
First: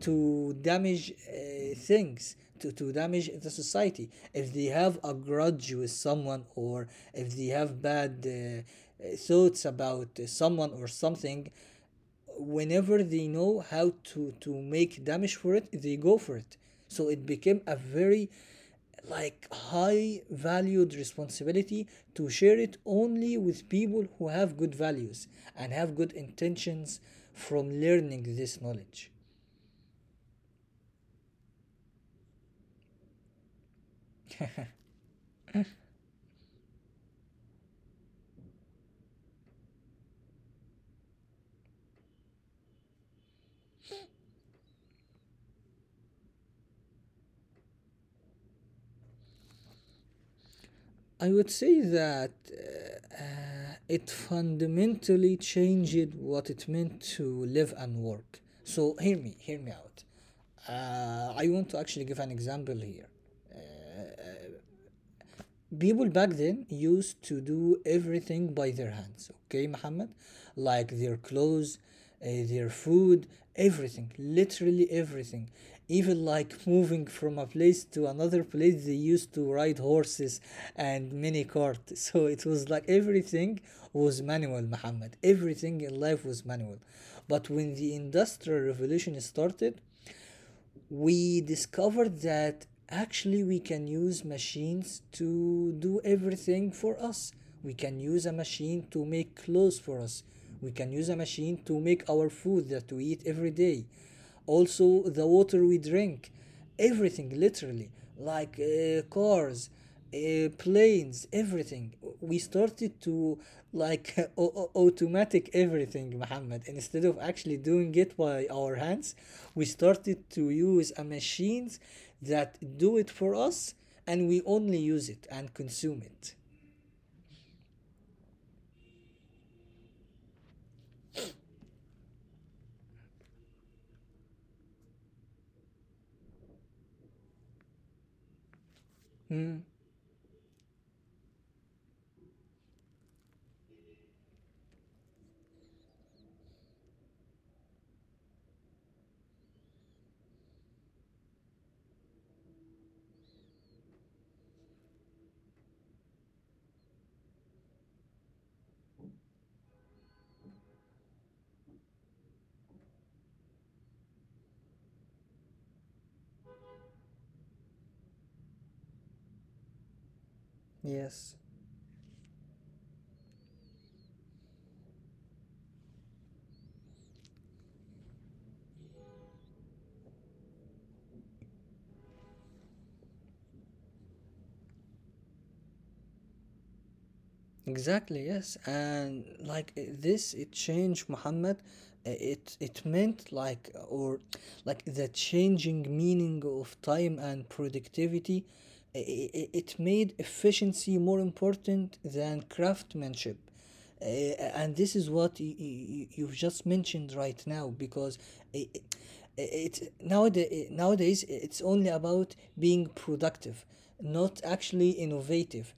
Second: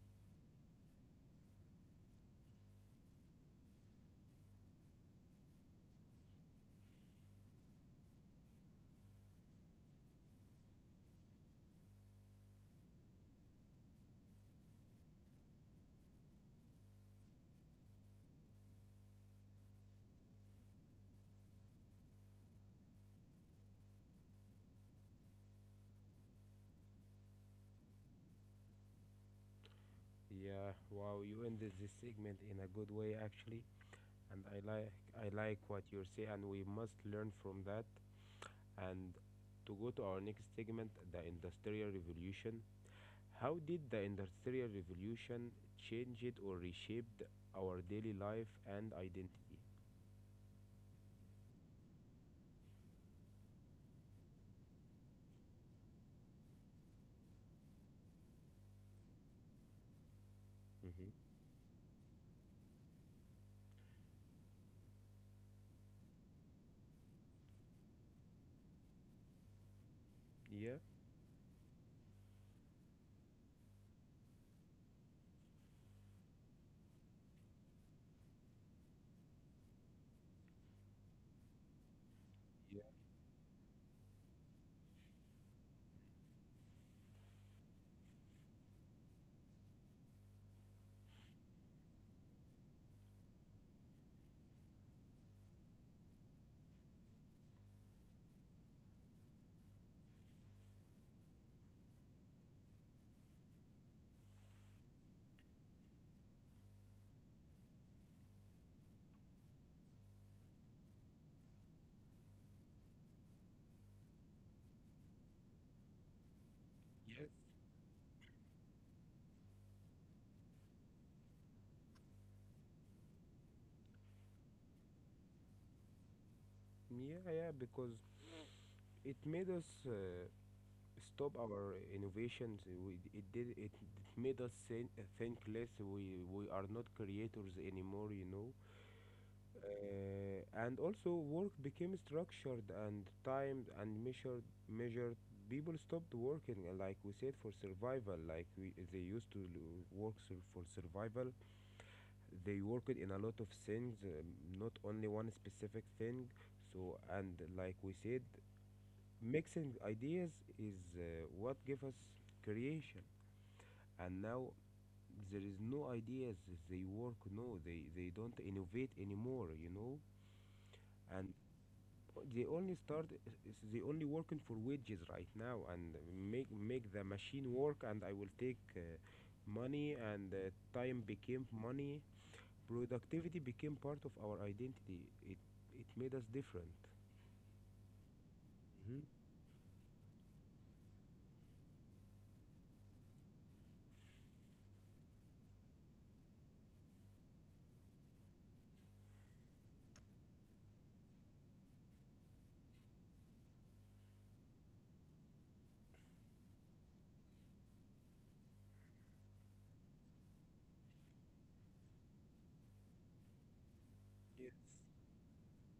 [SPEAKER 2] to damage things, to damage the society, if they have a grudge with someone, or if they have bad thoughts about someone or something. Whenever they know how to make damage for it, they go for it. So it became a very like high valued responsibility, to share it only with people who have good values and have good intentions from learning this knowledge.
[SPEAKER 1] yeah. Wow, you ended this segment in a good way, actually, and I like what you say. And we must learn from that. And to go to our next segment, the Industrial Revolution. How did the Industrial Revolution change it or reshaped our daily life and identity?
[SPEAKER 2] I would say that it fundamentally changed what it meant to live and work, so hear me out.
[SPEAKER 1] Mm-hmm.
[SPEAKER 2] I want to actually give an example here. People back then used to do everything by their hands, okay, Muhammad?
[SPEAKER 1] Yeah,
[SPEAKER 2] Like their clothes, their food, everything, literally everything. Even like moving from a place to another place, they used to ride horses and mini cart. So it was
[SPEAKER 1] yeah,
[SPEAKER 2] like everything was manual, Muhammad. Everything in life was manual. But when the Industrial Revolution started, we discovered that actually we can use machines to do everything for us. We can use a machine to make clothes for us. We can use a machine to make our food that we eat every day. Also, the water we drink, everything literally, cars, planes, everything, we started to automatic everything, Muhammad, instead of
[SPEAKER 1] yes,
[SPEAKER 2] actually doing it by our hands. We started to use a machines that do it for us, and we only use it and consume it.
[SPEAKER 1] yeah, yeah, because it made us stop our innovations. We, it did it made us think less. We are not creators anymore, you know.
[SPEAKER 2] Mm,
[SPEAKER 1] And also, work became structured and timed and measured. Measured. People stopped working, like we said, for survival. Like we, they used to l- work sur- for survival. They worked in a lot of things, not only one specific thing. So, and like we said, mixing ideas is what gives us creation. And now there is no ideas. They work. No, they don't innovate anymore. You know, and
[SPEAKER 2] yes.
[SPEAKER 1] they only start. They only working for wages right now and make the machine work. And I will take money. And time became money. Productivity became part of our identity. It made us different.
[SPEAKER 2] Exactly, yes. And this it changed, Muhammad. It meant or like the changing meaning of time and productivity. It made efficiency more important than craftsmanship. And this is what you've just mentioned right now, because it it nowadays it's only about being productive, not
[SPEAKER 1] Yes.
[SPEAKER 2] actually innovative.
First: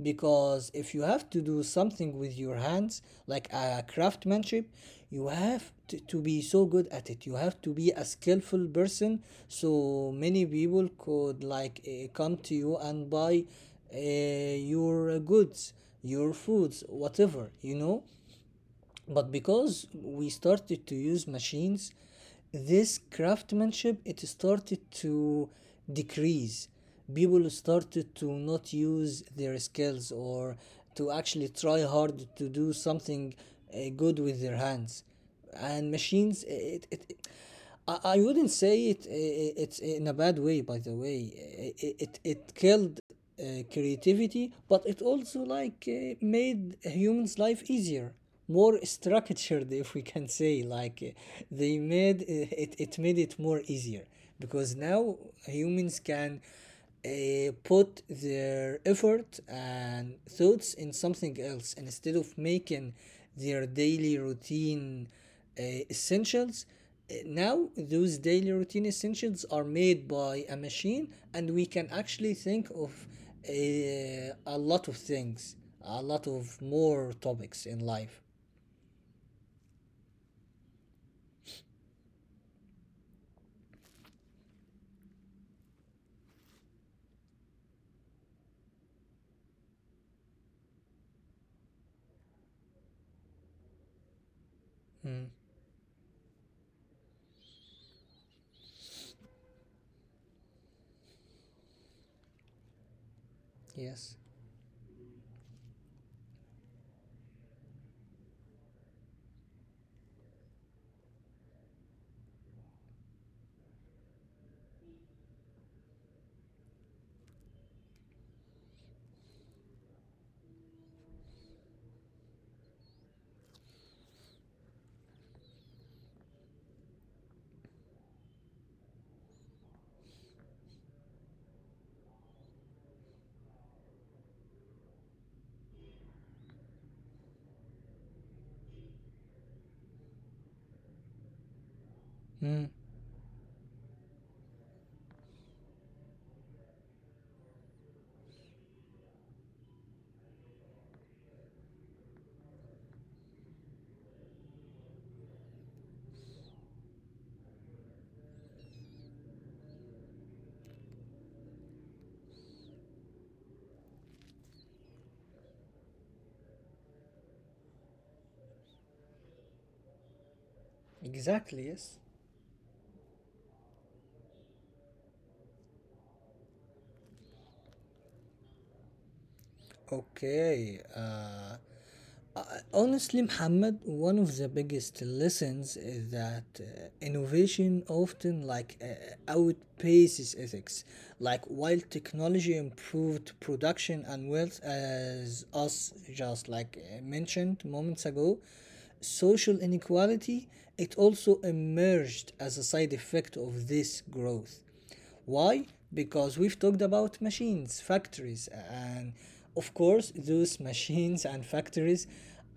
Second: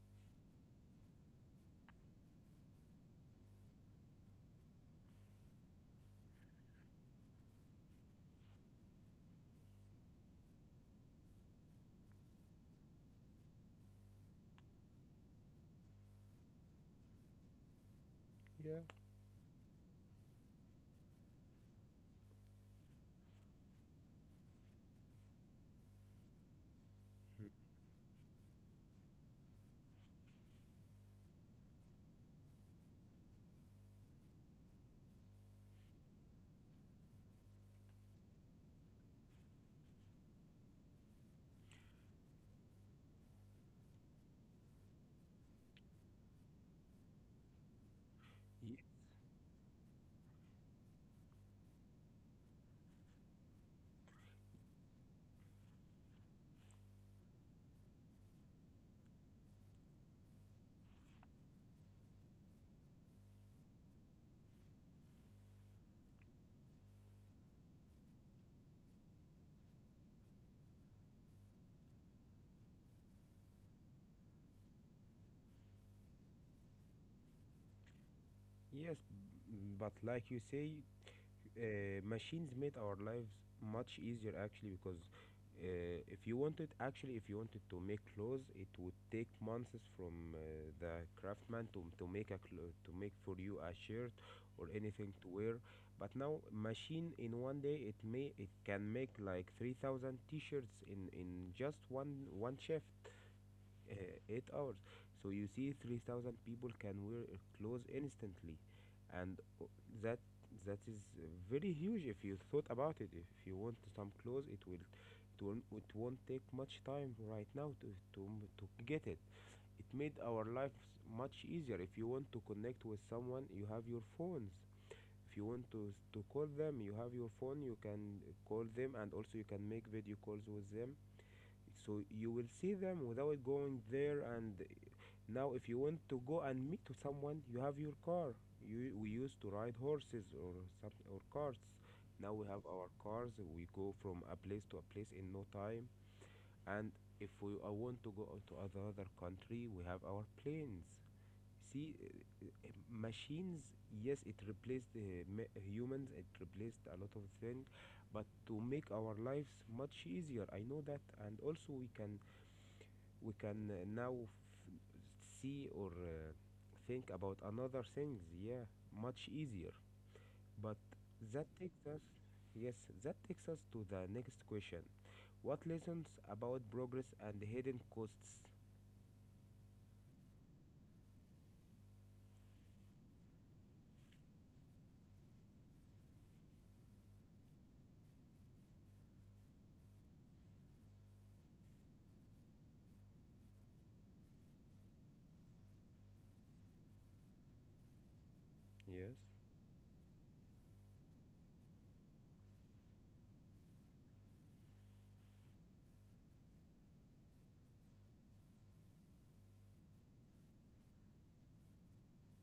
[SPEAKER 2] Because if you have to do something with your hands like a craftsmanship, you have to be so good at it. You have to be a skillful person, so many people could like come to you and buy your goods, your foods, whatever.
[SPEAKER 1] Yeah.
[SPEAKER 2] But because we started to use machines, this craftsmanship it started to decrease. People started to not use their skills, or to actually try hard to do something good with their hands. And machines, it I wouldn't say it's in a bad way, by the way. It killed creativity, but it also made humans life easier, more
[SPEAKER 1] Ye-
[SPEAKER 2] structured if we can say, they made it made it more easier, because now humans can put their effort and thoughts in something else, instead of making their daily routine uh, essentials. Now, those daily routine essentials are made by a machine, and we can actually think of a lot of things, a lot of more topics in life.
[SPEAKER 1] Yes, but like you say, machines made our lives much easier actually because uh, if you wanted to make clothes, it would take months from the craftsman to make to make for you a shirt or anything
[SPEAKER 2] Mm,
[SPEAKER 1] to wear. But now machine in one day it can make like 3,000 t-shirts in just one chef,
[SPEAKER 2] yes.
[SPEAKER 1] 8 hours. So you see 3,000 people can wear clothes instantly. And o- that That is very huge. If you thought about it, if you want some clothes, it won't take much time right now to, to to get it. It made our lives much easier. If you want to connect with someone, you have your phones. If you want to call them, you have your phone. You can call them, and also you can make video calls with them, so you will see them without going there. And now if you want to go and meet to someone, you have your car. You We used to ride horses or some or carts. Now we
[SPEAKER 2] Mm,
[SPEAKER 1] have our cars. We go from a place to a place in no time. And if we want to go to another country, we have our planes. See machines, yes, it replaced humans. It replaced a lot of things but to make our lives much easier, I know that. And also we can now see or think about another things, yeah, much easier. But that
[SPEAKER 2] exactly, yes.
[SPEAKER 1] takes us, yes, that takes us to the next question: what lessons about progress and hidden costs?
[SPEAKER 2] Okay. Uh, Honestly, Muhammad, one of the biggest lessons is that innovation often outpaces ethics. Like while technology improved production and wealth, as us just mentioned moments ago,
[SPEAKER 1] Yes.
[SPEAKER 2] social inequality it also emerged as a side effect of this growth. Why? Because we've talked about machines, factories, and of course, those machines and factories,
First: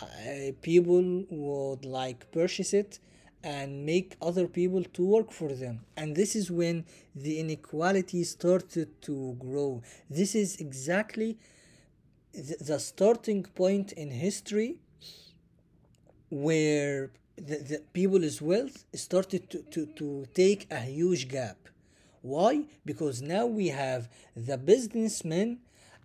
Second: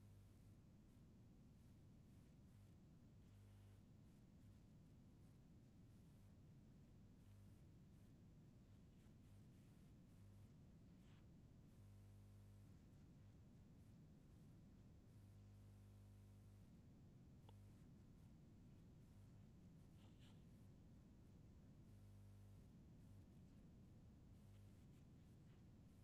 [SPEAKER 2] uh, people would like purchase it and make other people to work for them. And this is when the inequality started to grow. This is exactly the starting point in history where the people's wealth started to, to take a huge gap. Why? Because now we have the businessmen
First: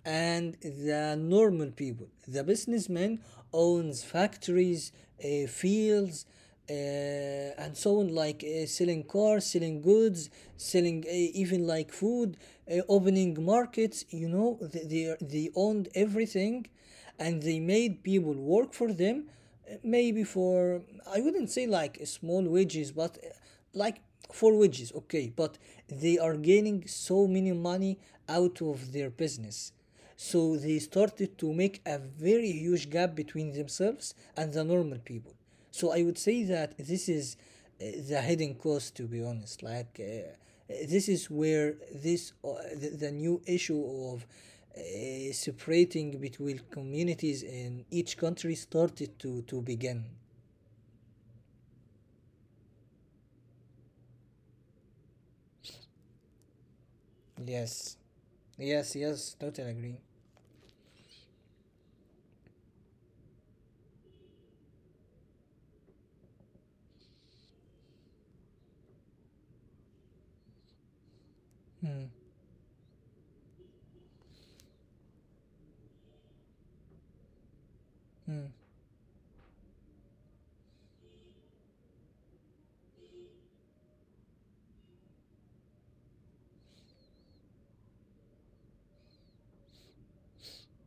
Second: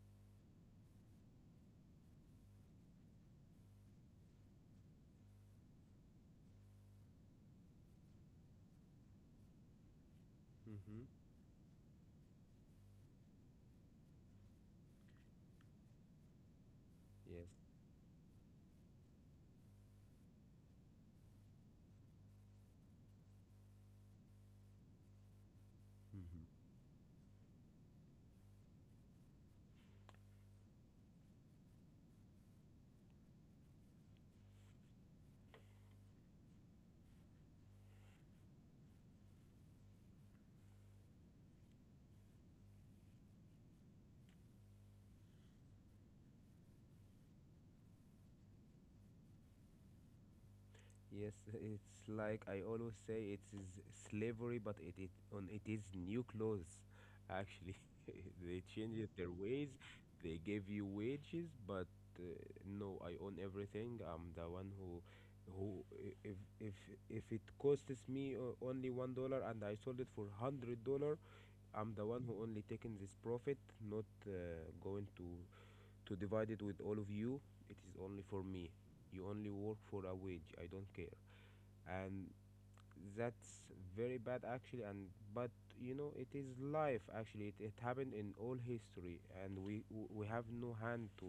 [SPEAKER 2] and the normal people. The businessman owns factories, fields, and so on, like selling cars, selling goods,
[SPEAKER 1] Mm-hmm.
[SPEAKER 2] selling even like food, opening markets. They owned everything, and
[SPEAKER 1] Yes.
[SPEAKER 2] they made people work for them maybe for I wouldn't say like small wages but like for wages, okay, but they are
[SPEAKER 1] Mm-hmm.
[SPEAKER 2] gaining so many money out of their business, so they started to make a very huge gap between themselves and the normal people. So I would say that this is the hidden cost, to be honest, like this is where the new issue of separating between communities in each country started to begin.
[SPEAKER 1] Yes, it's like I always say, it is slavery, but it is new clothes. Actually,
[SPEAKER 2] Yes,
[SPEAKER 1] they
[SPEAKER 2] yes,
[SPEAKER 1] changed their
[SPEAKER 2] yes,
[SPEAKER 1] ways.
[SPEAKER 2] totally agree.
[SPEAKER 1] They gave you wages, but uh, no, I own everything. I'm the one who, if if if it costs me only $1 and I sold it for $100, I'm the one
[SPEAKER 2] Mm,
[SPEAKER 1] who only taking this profit, not going to divide it with all of you. It is only for me.
[SPEAKER 2] mm,
[SPEAKER 1] You only work for a wage. I don't care. And that's very bad actually. And but you know it is life actually. It happened in all history, and we have no hand to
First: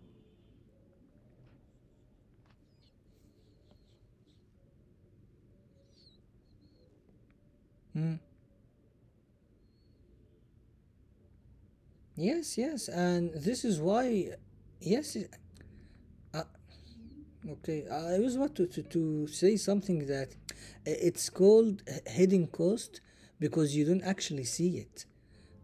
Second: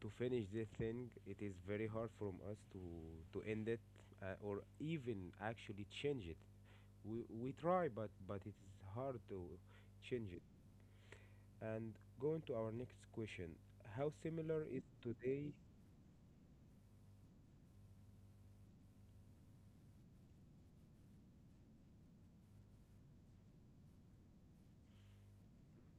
[SPEAKER 1] finish this thing. It is very hard from us to end it, or even actually change it. We try,
[SPEAKER 2] mm.
[SPEAKER 1] but it is hard to change it. And going to our
[SPEAKER 2] Yes,
[SPEAKER 1] next
[SPEAKER 2] yes,
[SPEAKER 1] question:
[SPEAKER 2] and this is
[SPEAKER 1] how
[SPEAKER 2] why
[SPEAKER 1] similar is
[SPEAKER 2] yes.
[SPEAKER 1] today?
[SPEAKER 2] I Okay, I was about to, to say something that it's called hidden cost because you don't actually see it.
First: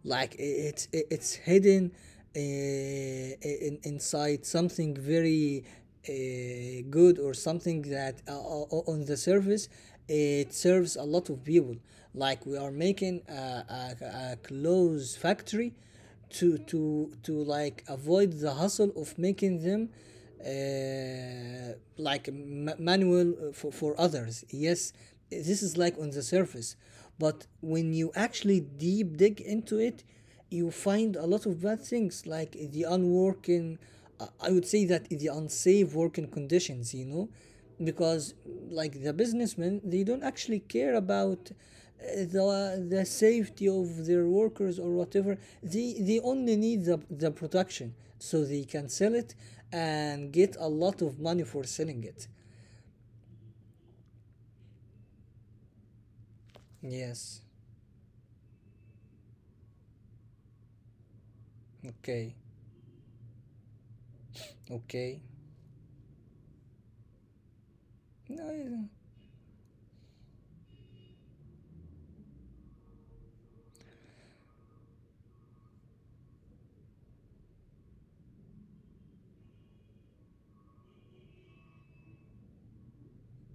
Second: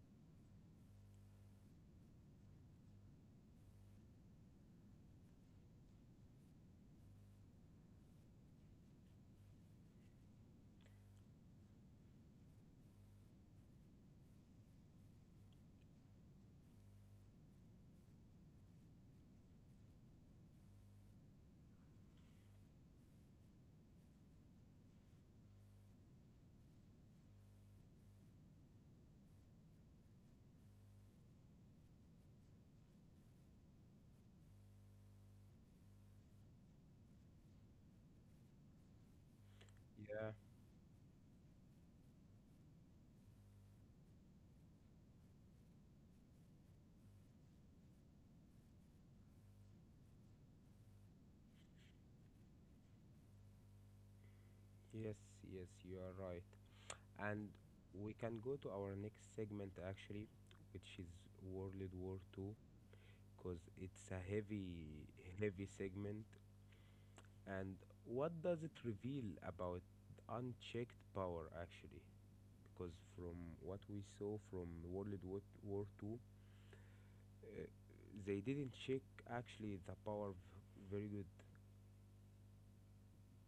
[SPEAKER 2] Like i- it's hidden inside something very good, or something that on the surface it serves a lot of people. Like we are making a clothes factory to like avoid the hustle of making them, like manual, for others, yes, this is like on the surface. But when you actually deep dig into it, you find a lot of bad things, like the unworking, I would say, that the unsafe working conditions, you know, because
[SPEAKER 1] Yeah.
[SPEAKER 2] like the businessmen, they don't actually care about the the safety of their workers or whatever. They only need the production, so they can sell it and get a lot of money for selling it.
[SPEAKER 1] Yes, yes, you are right. And we can
[SPEAKER 2] Yes,
[SPEAKER 1] go to our next segment actually, which is World War Two,
[SPEAKER 2] okay,
[SPEAKER 1] because it's a heavy heavy
[SPEAKER 2] okay,
[SPEAKER 1] segment. And what does it reveal
[SPEAKER 2] no.
[SPEAKER 1] about unchecked power actually? Because from what we saw from World War Two, uh, they didn't check actually the power very good.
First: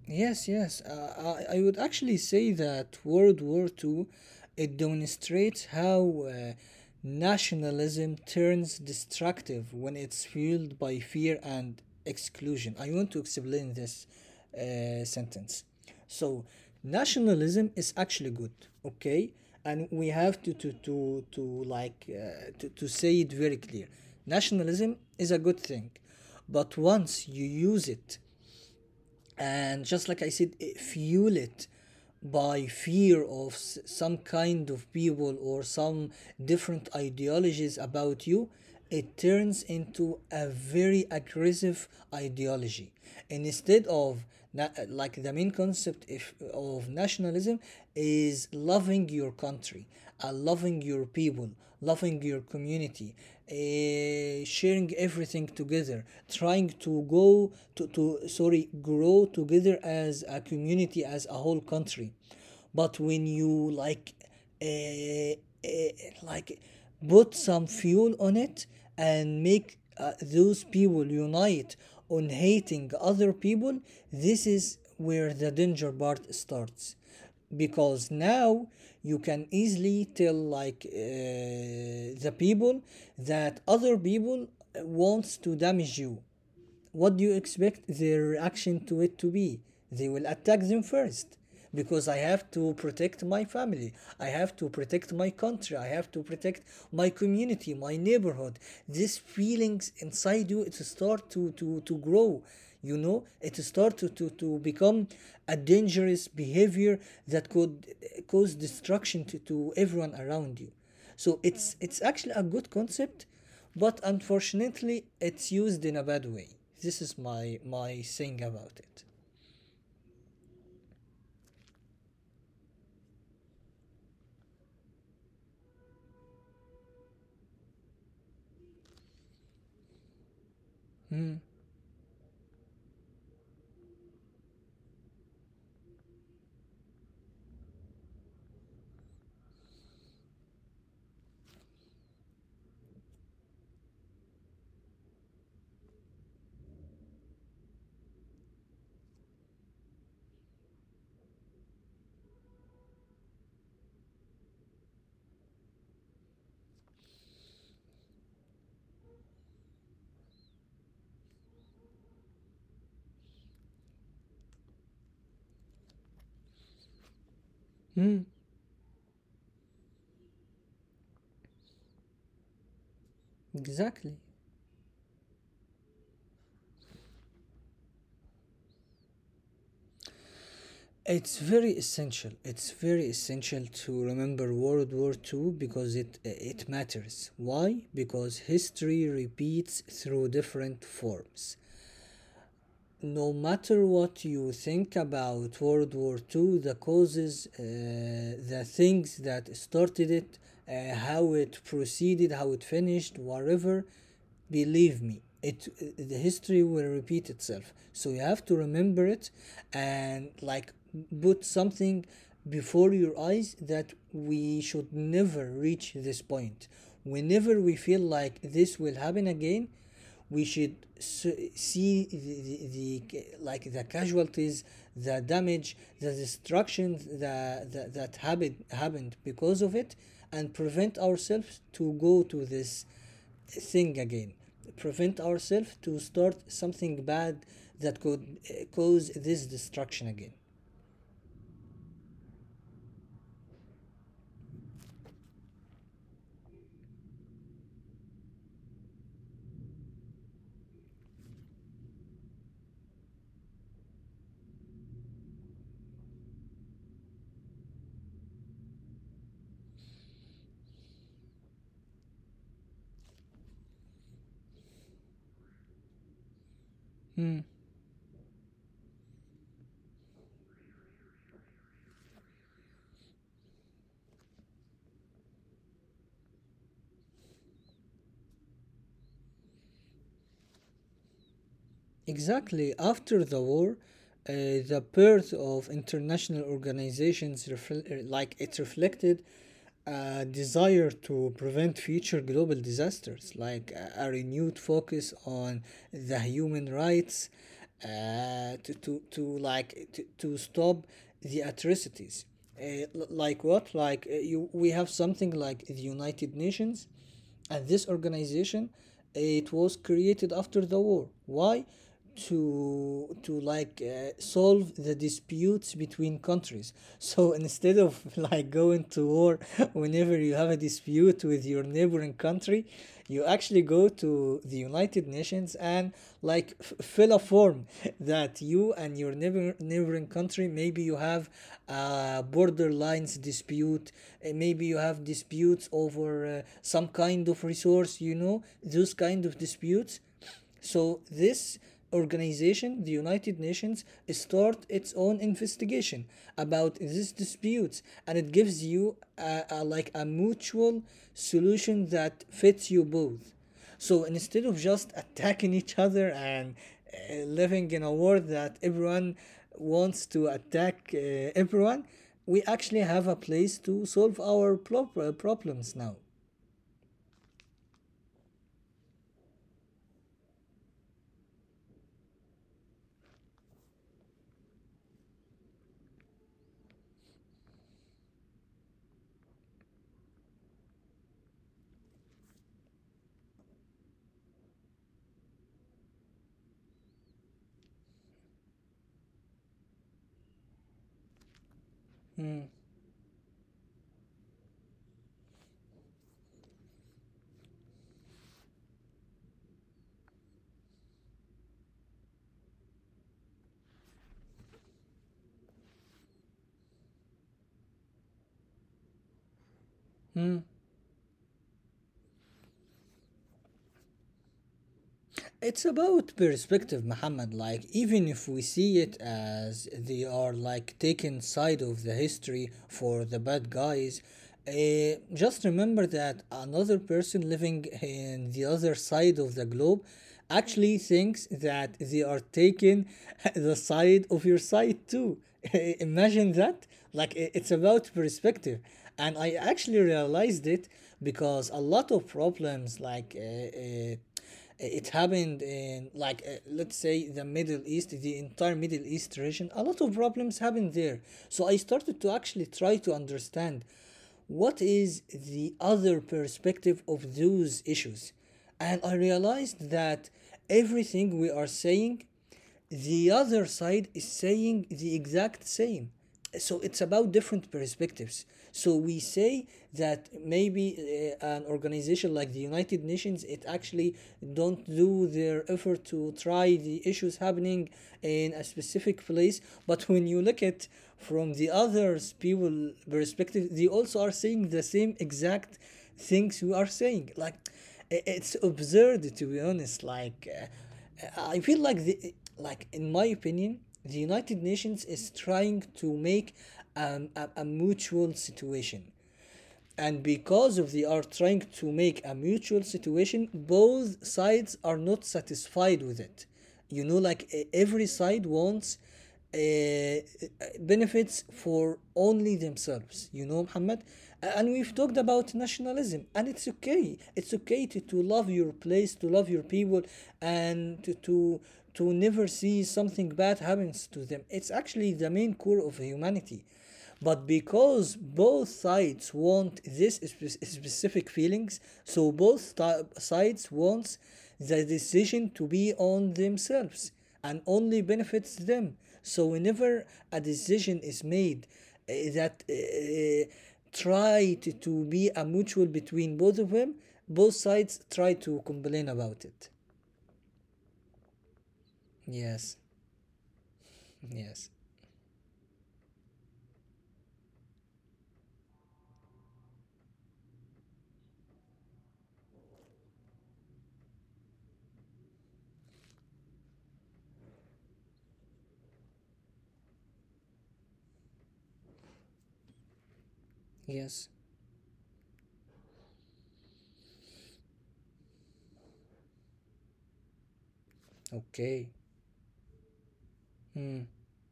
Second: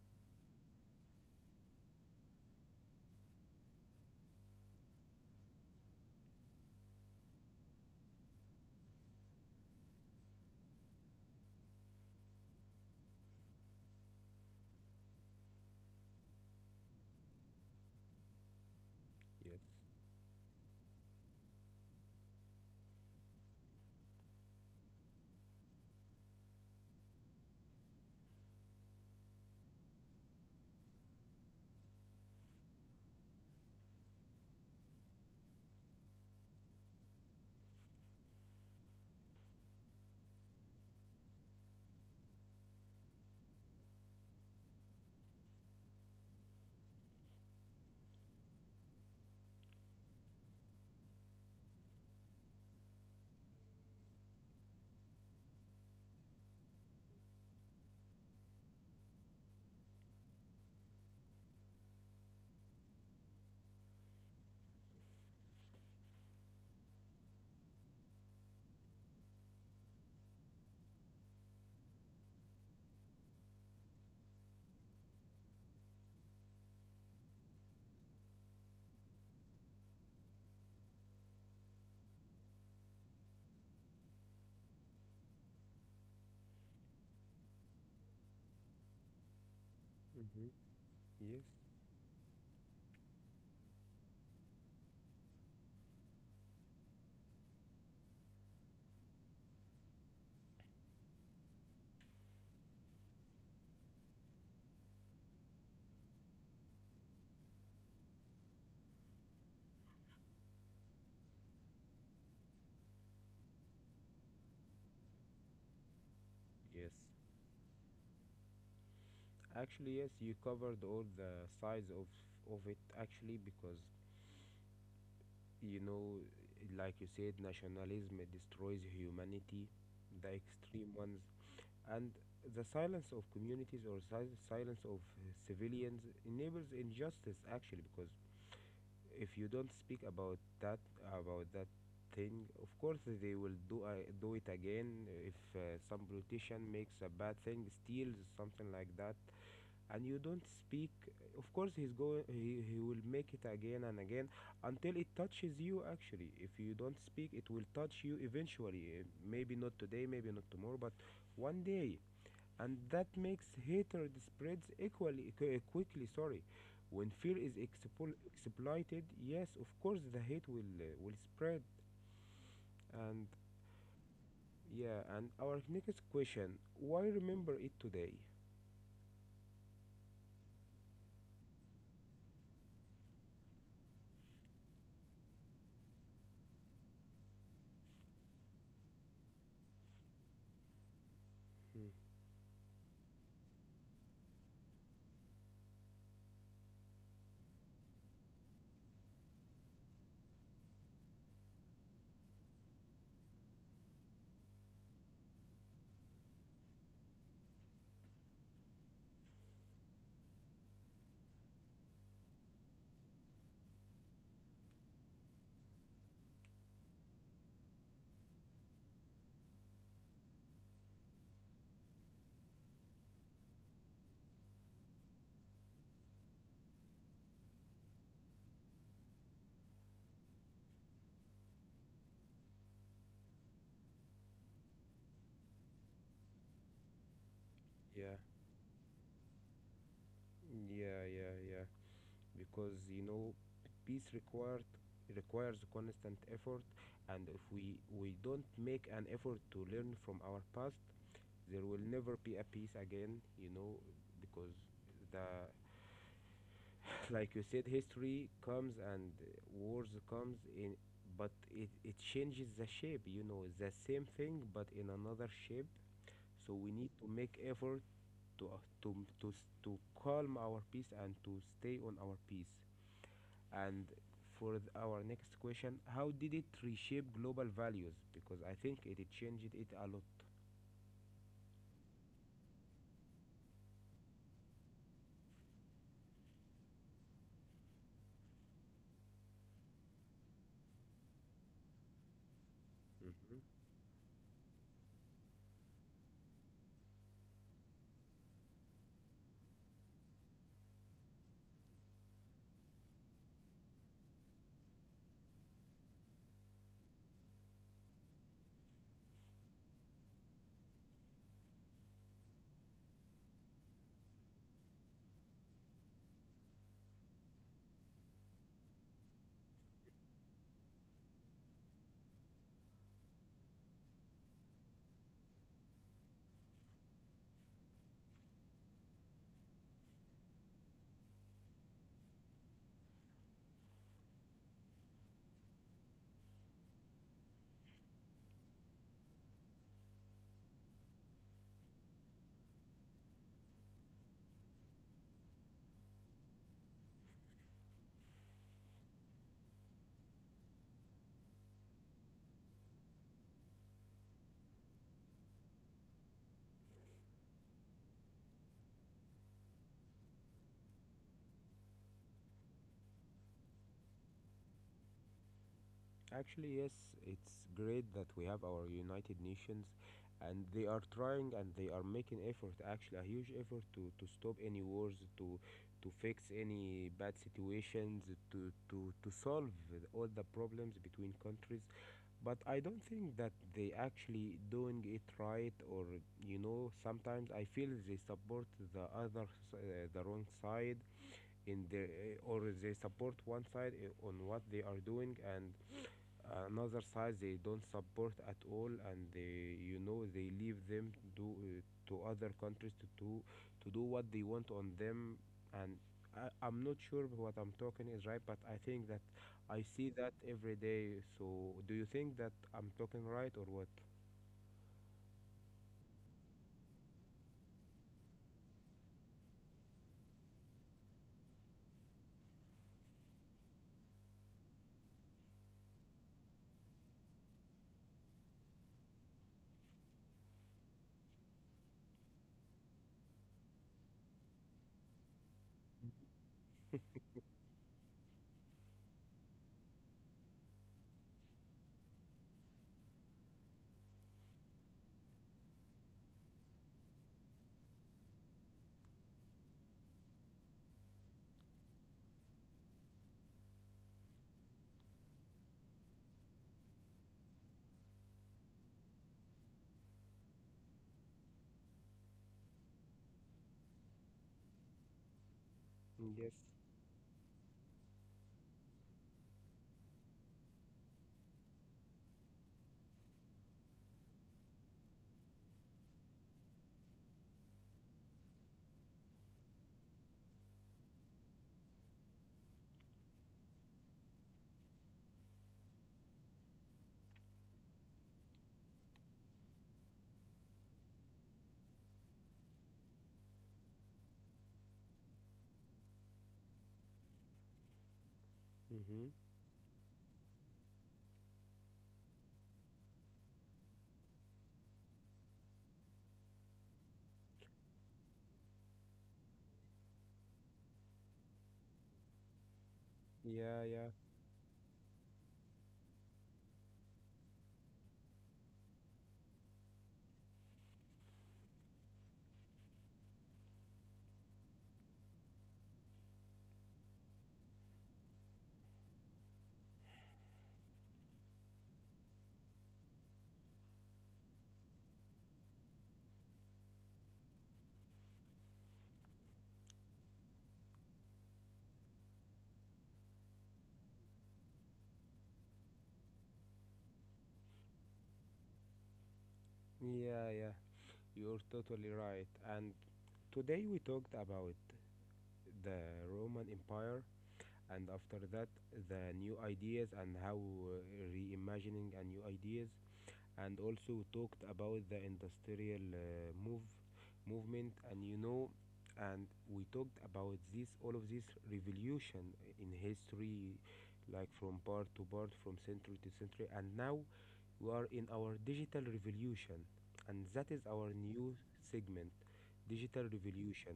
[SPEAKER 2] Yes, yes. I would actually say that World War Two, it demonstrates how nationalism turns destructive when it's fueled by fear and exclusion. I want to explain this sentence. So, nationalism is actually good, okay? And
[SPEAKER 1] Yes.
[SPEAKER 2] we have to like to say it very clear. Nationalism is a good thing, but once you use it, and just like I said, it fuel it by fear of some kind of people, or some different ideologies about you, it turns into a very aggressive ideology. And instead of like the main concept if, of nationalism is loving your country, and loving your people, loving your community, sharing everything together, trying to go to, sorry, grow together as a community, as a whole country. But when you like, eh, eh, like, put some fuel on it and make those people unite on hating other people, this is where the danger part starts, because now you can easily tell like the people that other people wants to damage you, what do you expect their reaction to it to be? They will attack them
[SPEAKER 1] Mm-hmm.
[SPEAKER 2] first
[SPEAKER 1] Yes.
[SPEAKER 2] because I have to protect my family. I have to protect my country. I have to protect my community, my neighborhood. These feelings inside you, it start to, to grow. You know, it start to, to become a dangerous behavior that could cause destruction to everyone around you. So it's actually a good concept, but unfortunately it's used in a bad way. This is my
[SPEAKER 1] Yes,
[SPEAKER 2] my thing about it.
[SPEAKER 1] actually, yes, you covered all the sides of it actually because you know, like you said, nationalism destroys humanity, the
[SPEAKER 2] Mm.
[SPEAKER 1] extreme ones, and the silence of communities or silence of civilians enables injustice actually. Because if you don't speak about that, about that thing, of course they will do do it again. If some politician makes a bad thing, steals something like that, and you don't speak, of course he will make it again and again until it touches you. Actually, if you don't speak, it will touch you eventually, maybe not today, maybe not tomorrow, but one day. And that makes hatred spreads equally quickly, sorry. When fear is
[SPEAKER 2] Mm.
[SPEAKER 1] exploited, yes of course the hate will spread. And
[SPEAKER 2] Exactly.
[SPEAKER 1] yeah, and our next question: why remember it today?
[SPEAKER 2] It's very essential, it's very essential to remember World War Two, because it matters why? Because history repeats through different forms.
[SPEAKER 1] Hmm.
[SPEAKER 2] No matter what you think about World War Two, the causes, the things that started it, how it proceeded, how it finished, whatever, believe me, it the history will repeat itself. So you have to remember it, and like put something before your eyes that we should never reach this point. Whenever we feel like this will happen again, we should see like the casualties, the damage, the destruction that, that happened, happened because of it, and prevent ourselves to go to this thing again, prevent ourselves to start something bad that could
[SPEAKER 1] Yeah,
[SPEAKER 2] cause this destruction again.
[SPEAKER 1] yeah, yeah, yeah, because you know peace required requires constant effort. And if we don't make an effort to learn from our past, there will never be a peace again, you know. Because the like you said, history comes and wars comes in, but it changes the shape. You know, the same thing but in another shape. So we
[SPEAKER 2] Mm.
[SPEAKER 1] need to make effort to to to, to calm our peace and to stay on our peace. And for our next question: how did it reshape global values? Because I think it, it changed it a lot.
[SPEAKER 2] Exactly. After the war, the birth of international organizations like it reflected a desire to prevent future global disasters, like
[SPEAKER 1] Hmm.
[SPEAKER 2] a renewed focus on the human rights, to like to stop the atrocities. Uh, like what? Like we have something like the United Nations, and this organization, it was created after the war. Why? To like solve the disputes between countries, so instead of like going to war whenever you have a dispute with your neighboring country, you actually go to the United Nations and like fill a form that you and your neighboring country, maybe you have a borderlines dispute, maybe you have disputes over some kind of resource, you know, those kind of disputes. So this organization, the United Nations, start its own investigation about these disputes, and it gives you like a mutual solution that fits you both. So instead of just attacking each other and living in a world that everyone wants to attack everyone, we actually have a place to solve our problems now.
[SPEAKER 1] Actually, yes, it's great that we have our United Nations, and they are trying and they are making effort, actually a huge effort, to stop any wars, to fix any bad situations, to solve all the problems between countries. But I don't think that they actually doing it right, or you know, sometimes I feel they support the other, the wrong side in their,
[SPEAKER 2] Mm.
[SPEAKER 1] or they support one side on what they are doing, and another side they don't support at all, and they you know they leave them to do to other countries to do what they want on them. And I'm not sure what I'm talking is right, but I think that I see that every day. So do you think that I'm talking right or what?
[SPEAKER 2] It's about perspective, Muhammad. Like, even if we see it as they are like taking side of the history for the bad guys, just remember that another person living in the other side of the globe actually thinks that they are taking the side of your side too. Imagine that. Like, it's about perspective. And I actually realized it because a lot of problems, like, it happened in like let's say the Middle East, the entire Middle East region, a lot of problems happened there. So I started to actually try to understand what is the other perspective of those issues, and I realized that everything we are saying, the other side is saying the exact same. So it's
[SPEAKER 1] Yes.
[SPEAKER 2] about different perspectives. So we say that maybe an organization like the United Nations, it actually don't do their effort to try the issues happening in a specific place, but when you look at from the others people perspective, they also are saying the same exact things we are saying. Like, it's absurd, to be honest, like I feel like the like, in my opinion, the United Nations is trying to make a mutual situation,
[SPEAKER 1] Mm-hmm.
[SPEAKER 2] and because of they are trying to make a mutual situation, both sides are not satisfied with it. You know, like every side wants uh, benefits for only themselves, you know, Muhammad.
[SPEAKER 1] Yeah,
[SPEAKER 2] And
[SPEAKER 1] yeah,
[SPEAKER 2] we've talked about nationalism, and it's okay, it's okay to love your place, to love your people, and to never see something bad happens to them, it's actually the main core of humanity. But because both sides want this specific feelings, so both sides wants the decision to be on themselves and only benefits them. So whenever a decision is made, that try to be a mutual between both of them, both sides try to complain about it.
[SPEAKER 1] yeah, yeah, you're totally
[SPEAKER 2] Yes,
[SPEAKER 1] right. And today we
[SPEAKER 2] yes,
[SPEAKER 1] talked about the Roman Empire, and after that the new ideas and how reimagining and new ideas, and also talked about the industrial movement, and you know, and we talked about this all of this revolution in
[SPEAKER 2] yes.
[SPEAKER 1] history, like from part to part, from century to century. And now we are in our digital revolution, and that is our
[SPEAKER 2] Okay.
[SPEAKER 1] new segment, digital
[SPEAKER 2] Hmm.
[SPEAKER 1] revolution.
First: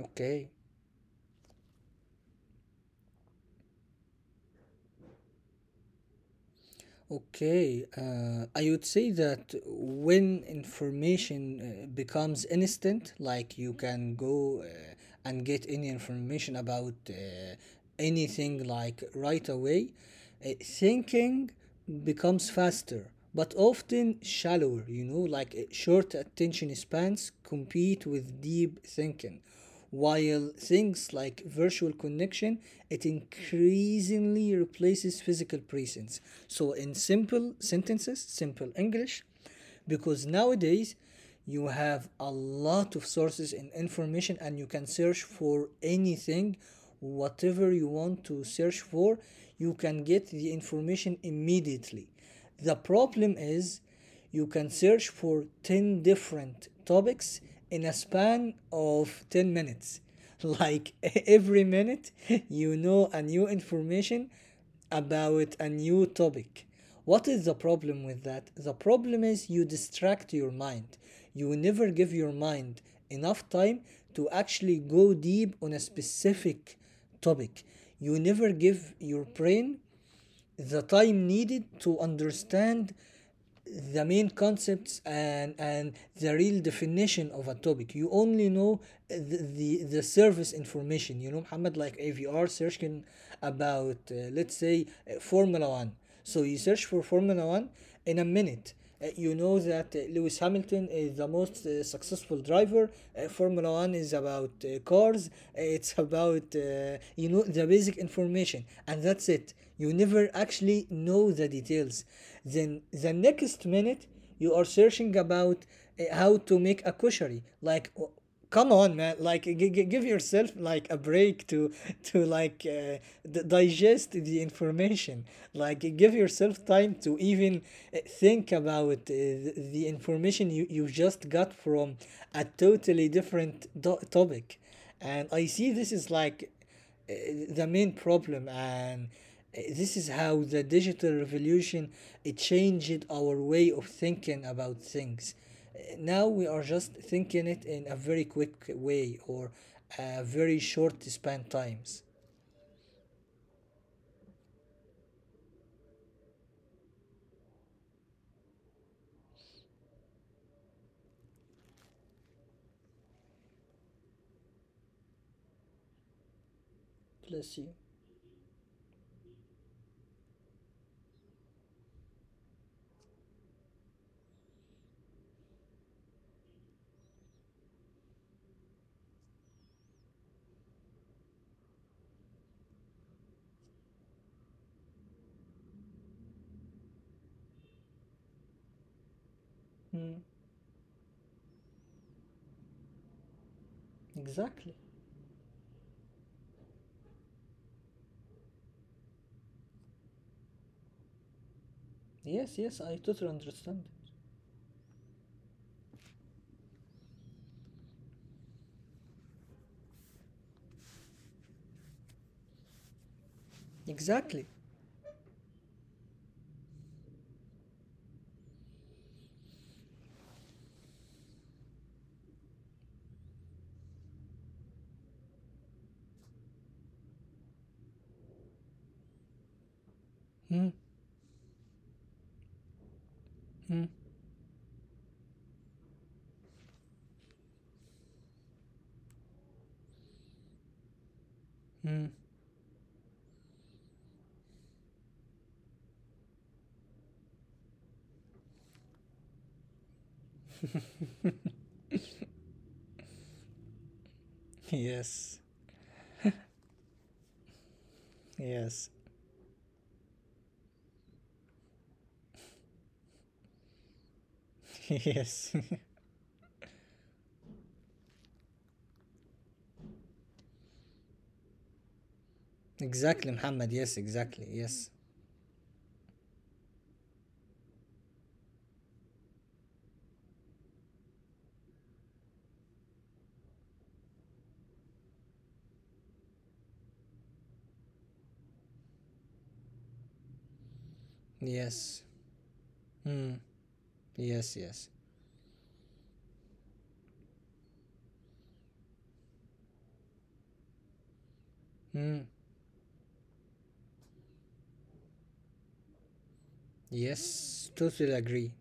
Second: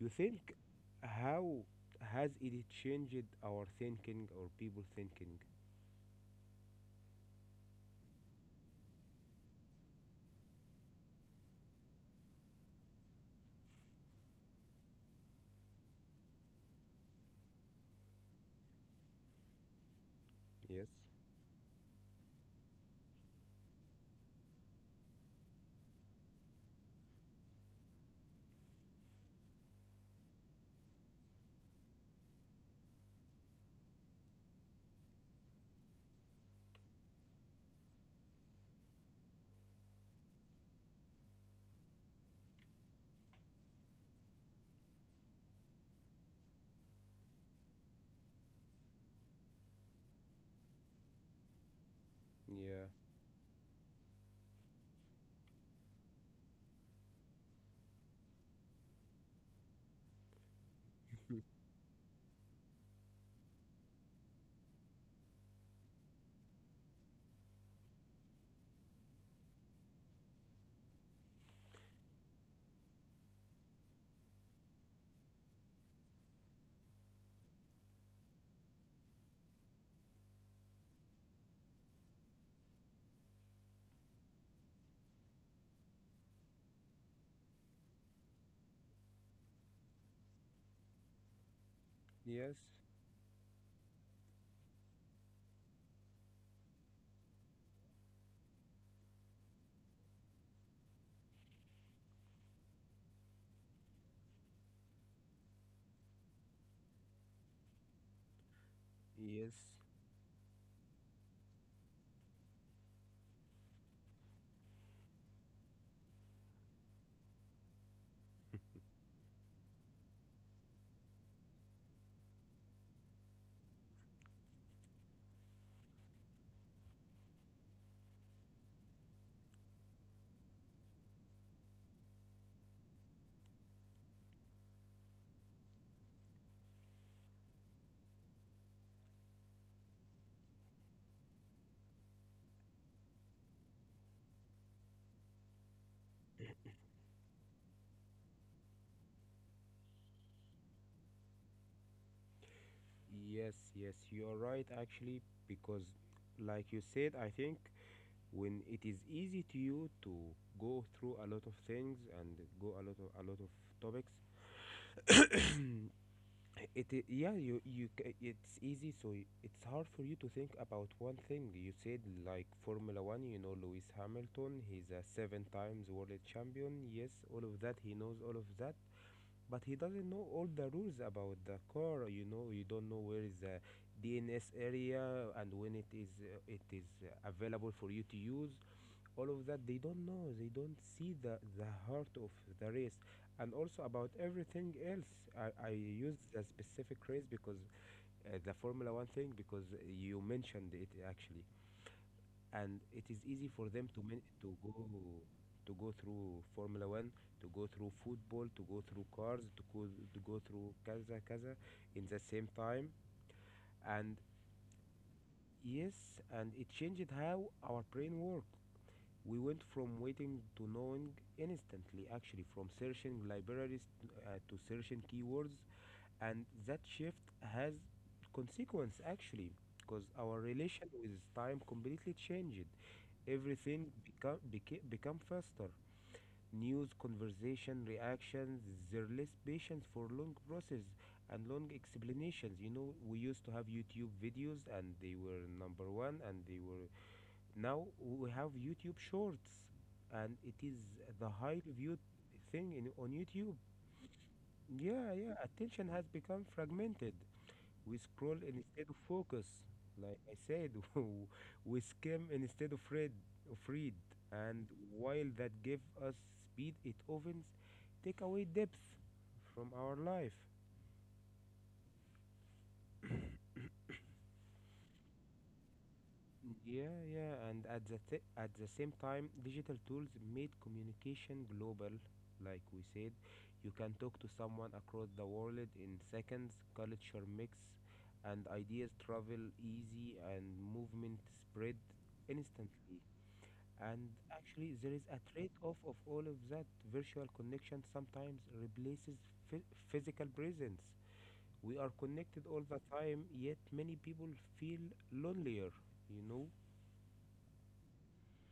[SPEAKER 1] You think how has it changed our thinking or people thinking?
[SPEAKER 2] Okay, I would say that when information becomes instant, like you can go and get any information about anything like right away,
[SPEAKER 1] Yes.
[SPEAKER 2] thinking becomes faster, but often shallower. You know, like short attention spans compete with deep thinking, while things like virtual connection, it increasingly replaces physical presence. So, in simple sentences, simple English, because nowadays you have a lot of sources and information, and you can search for anything, whatever you want to search for, you can get the information immediately. The
[SPEAKER 1] Yeah.
[SPEAKER 2] problem is you can search for 10 different topics in a span of 10 minutes. Like every minute, you know a new information about a new topic. What is the problem with that? The problem is you distract your mind. You never give your mind enough time to actually go deep on a specific topic. You never give your brain the time needed to understand the main concepts, and the real definition of a topic. You only know the the service information, you know, Muhammad. Like, if you are
[SPEAKER 1] Yes.
[SPEAKER 2] searching about let's say Formula One, so you search for Formula One, in a minute, you know that Lewis Hamilton is the most successful driver. Formula One is about cars. It's about you know, the basic information, and that's it.
[SPEAKER 1] Yes.
[SPEAKER 2] You never actually know the details. Then the next minute you are searching about how to make a koshery. Like, come on, man. Like, give yourself, like, a break to to like uh, digest the information. Like, give yourself time to even think about the information you just got from a totally different topic. And I see this is like, uh, the main problem. And this is how the digital revolution, it changed our way of thinking about things. Uh, Now we are just thinking it in a very quick way, or a very short span times.
[SPEAKER 1] Yes. Yes, you're right actually because like you said, I think when it is easy to you to go through a lot of things and go a lot of topics yeah,
[SPEAKER 2] Bless you.
[SPEAKER 1] it's easy, so it's hard for you to think about one thing. You said like Formula 1, you know Lewis Hamilton, he's a seven times world champion, yes, all of that. He knows all of that, but he doesn't know all the rules about the car. You know, you don't know where is the DNS area and when it is available for you to use. All of that they don't
[SPEAKER 2] Hmm.
[SPEAKER 1] know. They don't see the heart of the race, and also about
[SPEAKER 2] Exactly.
[SPEAKER 1] everything else. I use the specific race because the Formula one thing, because you mentioned it actually.
[SPEAKER 2] Yes, yes,
[SPEAKER 1] And
[SPEAKER 2] I
[SPEAKER 1] it is
[SPEAKER 2] totally
[SPEAKER 1] easy for
[SPEAKER 2] understand.
[SPEAKER 1] them to to go through Formula one to go through football, to go through cars, to go through kaza kaza in the same time. And
[SPEAKER 2] Exactly.
[SPEAKER 1] yes, and it changed how our brain work. We went from waiting to knowing instantly, actually, from searching libraries to searching keywords, and that shift has consequence actually, because our
[SPEAKER 2] Hmm,
[SPEAKER 1] relation with time completely changed.
[SPEAKER 2] hmm,
[SPEAKER 1] Everything become faster. News, conversation, reactions. There less patience for long process and long
[SPEAKER 2] hmm.
[SPEAKER 1] explanations. You know, we used to have YouTube videos, and they were number one, and they were, now we have YouTube Shorts, and it is the high viewed thing in, on YouTube. Yeah,
[SPEAKER 2] Yes,
[SPEAKER 1] yeah, attention has become fragmented. We scroll
[SPEAKER 2] yes.
[SPEAKER 1] instead of focus, like I said. We skim instead of read, of read, and while
[SPEAKER 2] Yes.
[SPEAKER 1] that gives us speed, it often take away depth from our life.
[SPEAKER 2] Exactly, Muhammad. Yes, exactly. Yes,
[SPEAKER 1] Yeah, yeah, and at at the same time, digital tools made communication global. Like we said, you can talk to someone across the world in seconds. Culture mix, and ideas travel easy, and movement spread
[SPEAKER 2] yes.
[SPEAKER 1] instantly.
[SPEAKER 2] Hmm.
[SPEAKER 1] And
[SPEAKER 2] Yes,
[SPEAKER 1] actually,
[SPEAKER 2] yes.
[SPEAKER 1] there is a trade-off of all of that. Virtual connection sometimes replaces physical presence. We are
[SPEAKER 2] Hmm.
[SPEAKER 1] connected all the time, yet many people feel lonelier. You know.
[SPEAKER 2] Yes, totally agree.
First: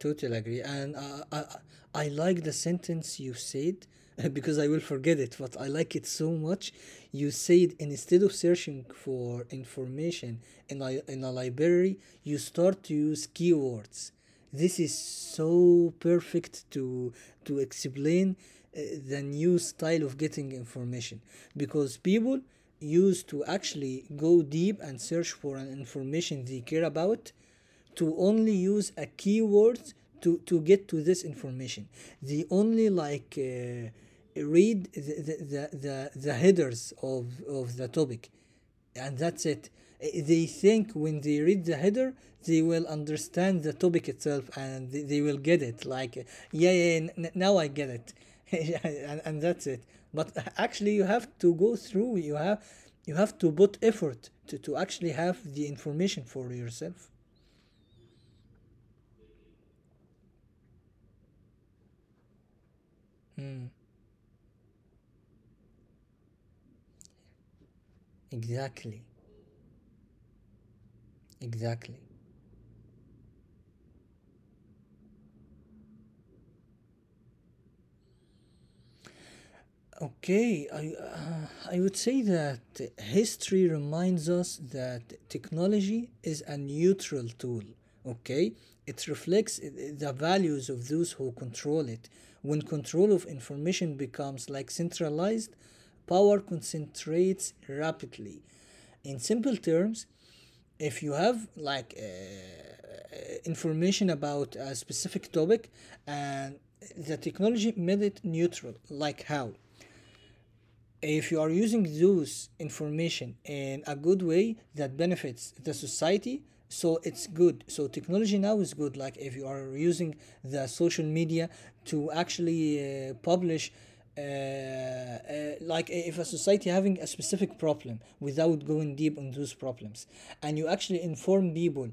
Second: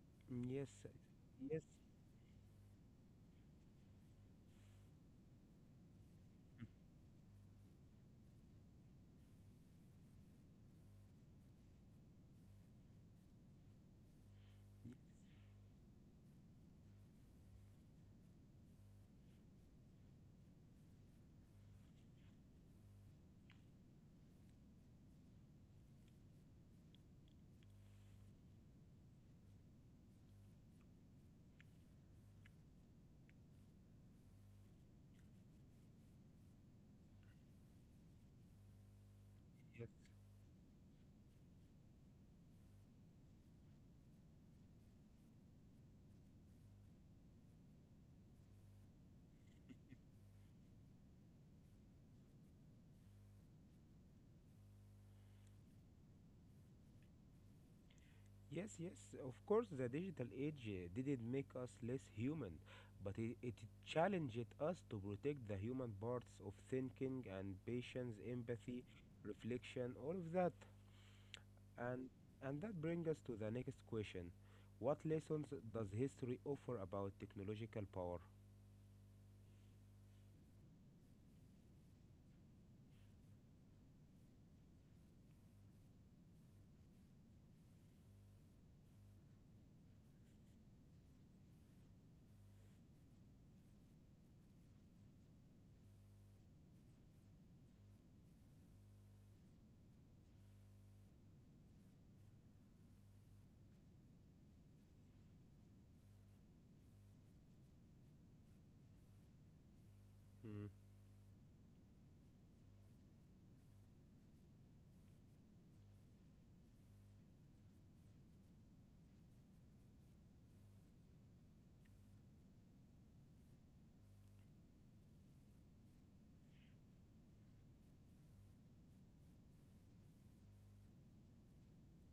[SPEAKER 2] Totally agree.
[SPEAKER 1] Yes, yes,
[SPEAKER 2] And I,
[SPEAKER 1] yes,
[SPEAKER 2] I like the sentence you said. Because I will forget it, but I like it so much. You said instead of searching for information in a library, you start to use keywords. This is so perfect to explain, the new style of getting information, because people used to actually go deep and search for an information they care about, to only use a keyword to get to this information. They only, like, read the headers of the topic, and that's it. They think when they read the header, they will understand the topic itself, and they will get it. Like, yeah, yeah, now I get it. And that's it. But actually, you have to go through, you have to put effort to actually have the information for yourself.
[SPEAKER 1] yes, yes. Of course, the digital age didn't make us less human, but it
[SPEAKER 2] Mm.
[SPEAKER 1] challenged us to protect the human parts of thinking and patience, empathy,
[SPEAKER 2] Exactly.
[SPEAKER 1] reflection, all of that. And
[SPEAKER 2] Exactly.
[SPEAKER 1] and that brings us to the next question: what lessons does history offer about technological power?
[SPEAKER 2] Okay. I would say that history reminds us that technology is a neutral tool, okay? It reflects the values of those who control it. When control of information becomes, like, centralized, power concentrates rapidly. In simple terms, if you have, like, information about a specific topic, and the technology made it neutral, like, how
[SPEAKER 1] Mm.
[SPEAKER 2] if you are using those information in a good way that benefits the society, so it's good. So technology now is good. Like, if you are using the social media to actually publish, like if a society having a specific problem without going deep on those problems, and you actually inform people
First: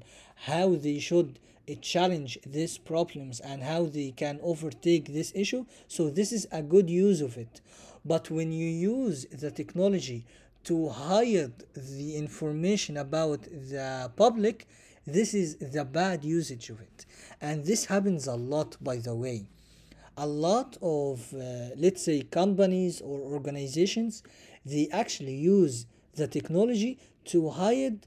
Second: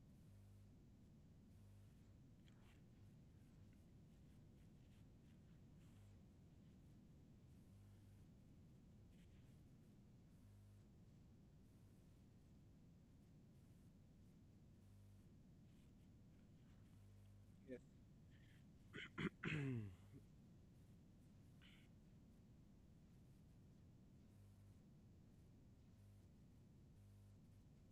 [SPEAKER 2] how they should challenge this problems and how they can overtake this issue. So this is a good use of it. But when you use the technology to hide the information about the public, this is the bad usage of it. And this
[SPEAKER 1] Yes,
[SPEAKER 2] happens a lot, by the way. A lot of let's say companies or organizations, they actually use the technology to hide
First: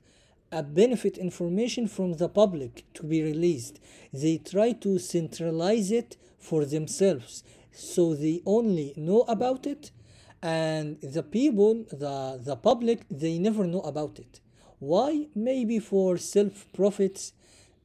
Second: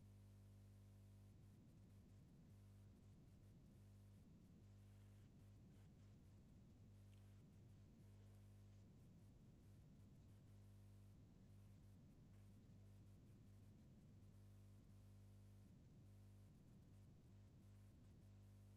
[SPEAKER 2] a benefit information from the public to be released. They try to centralize it for themselves, so they only know about it, and the people, the public, they never know about it. Why? Maybe for self profits,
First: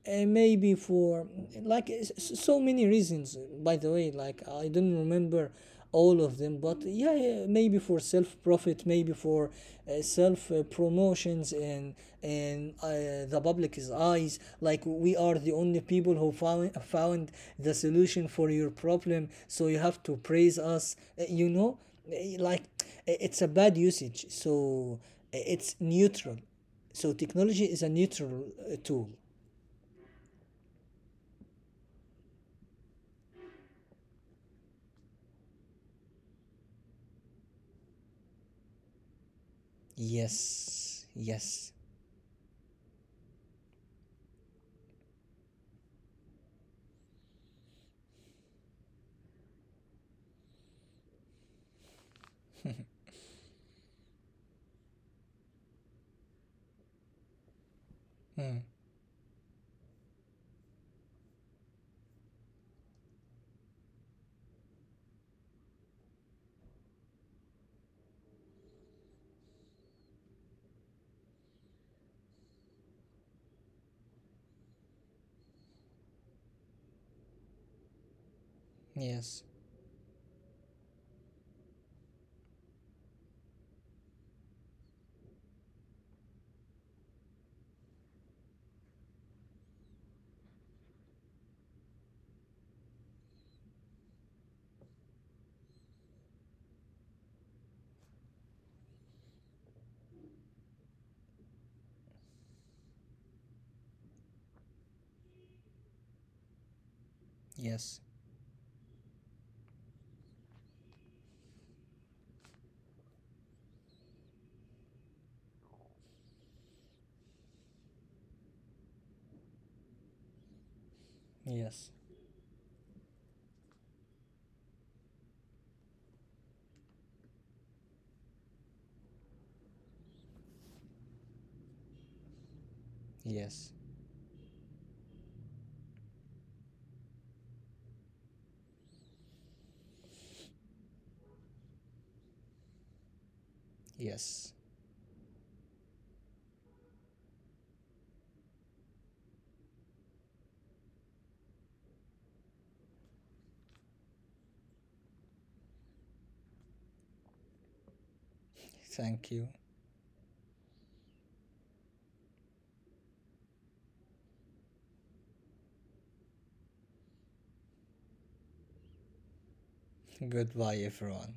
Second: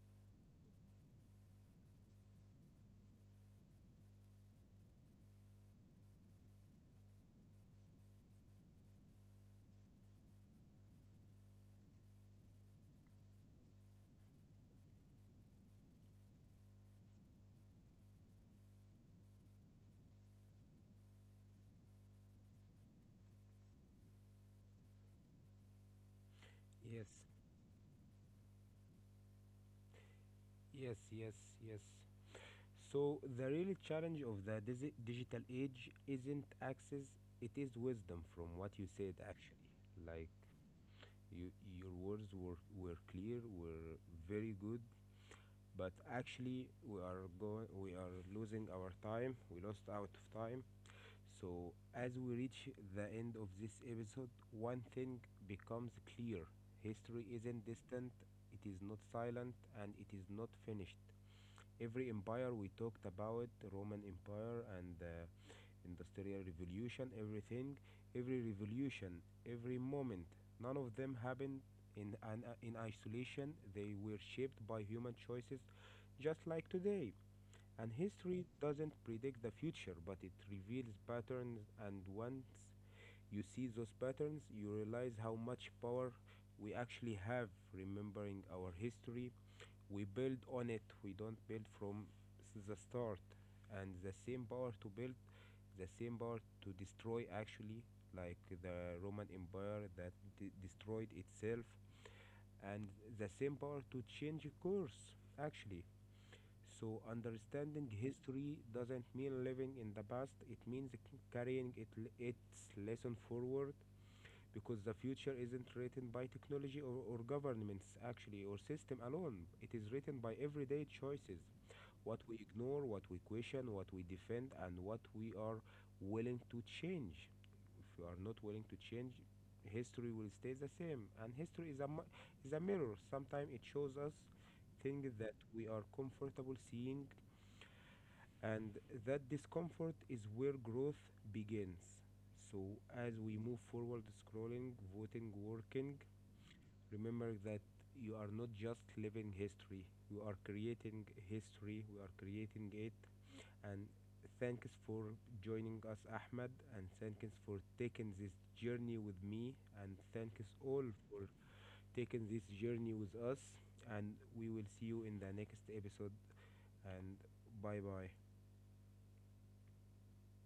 [SPEAKER 2] maybe for, like, so many reasons, by the way. Like, I don't remember all of them, but yeah, yeah, maybe for self profit, maybe for self promotions, and the public's eyes, like we are the only people who found the solution for your problem, so you have to praise us. Like, it's a bad usage. So it's neutral, so technology is a
[SPEAKER 1] yes,
[SPEAKER 2] neutral tool.
[SPEAKER 1] yes, yes, yes. So, the real challenge of the digital age isn't access, it is wisdom from what you said actually.
[SPEAKER 2] Yes.
[SPEAKER 1] Like,
[SPEAKER 2] Yes.
[SPEAKER 1] you, your words were clear, were very good, but actually, we are, going, we are losing our time, we lost out of time. So, as we reach the end of this episode, one thing becomes clear: history isn't
[SPEAKER 2] Hmm.
[SPEAKER 1] distant, it is not silent, and it is not finished. Every empire we talked about, Roman Empire and industrial revolution, everything, every revolution, every moment, none of them happened in an, in isolation. They were shaped by human choices, just like today. And history
[SPEAKER 2] Yes.
[SPEAKER 1] doesn't predict the future, but it reveals patterns. And ones you see those patterns, you realize how much power we actually have remembering our history. We build on it, we don't build from the start. And the same power to build, the same power to destroy, actually, like the Roman Empire that destroyed itself, and the same power to change course, actually. So,
[SPEAKER 2] Yes.
[SPEAKER 1] understanding history doesn't mean living in the past, it means carrying it, its lesson forward, because the future isn't written by technology or governments actually or system alone, it is written by everyday
[SPEAKER 2] Yes.
[SPEAKER 1] choices: what we ignore, what we question, what we defend, and what we are willing to change. If you are not willing to change, history will stay the same. And history is is a
[SPEAKER 2] Yes.
[SPEAKER 1] mirror. Sometimes it shows us things that we are comfortable seeing, and that discomfort is where growth begins. So, as we move
[SPEAKER 2] Yes.
[SPEAKER 1] forward, scrolling, voting, working, remember that you are not just living history, you are creating history, we are creating it. And thanks for joining us, Ahmed, and thanks for taking this
[SPEAKER 2] Thank you.
[SPEAKER 1] journey with me, and thanks all for taking this journey with us. And we will see you in the next episode. And bye bye.
[SPEAKER 2] Goodbye, everyone.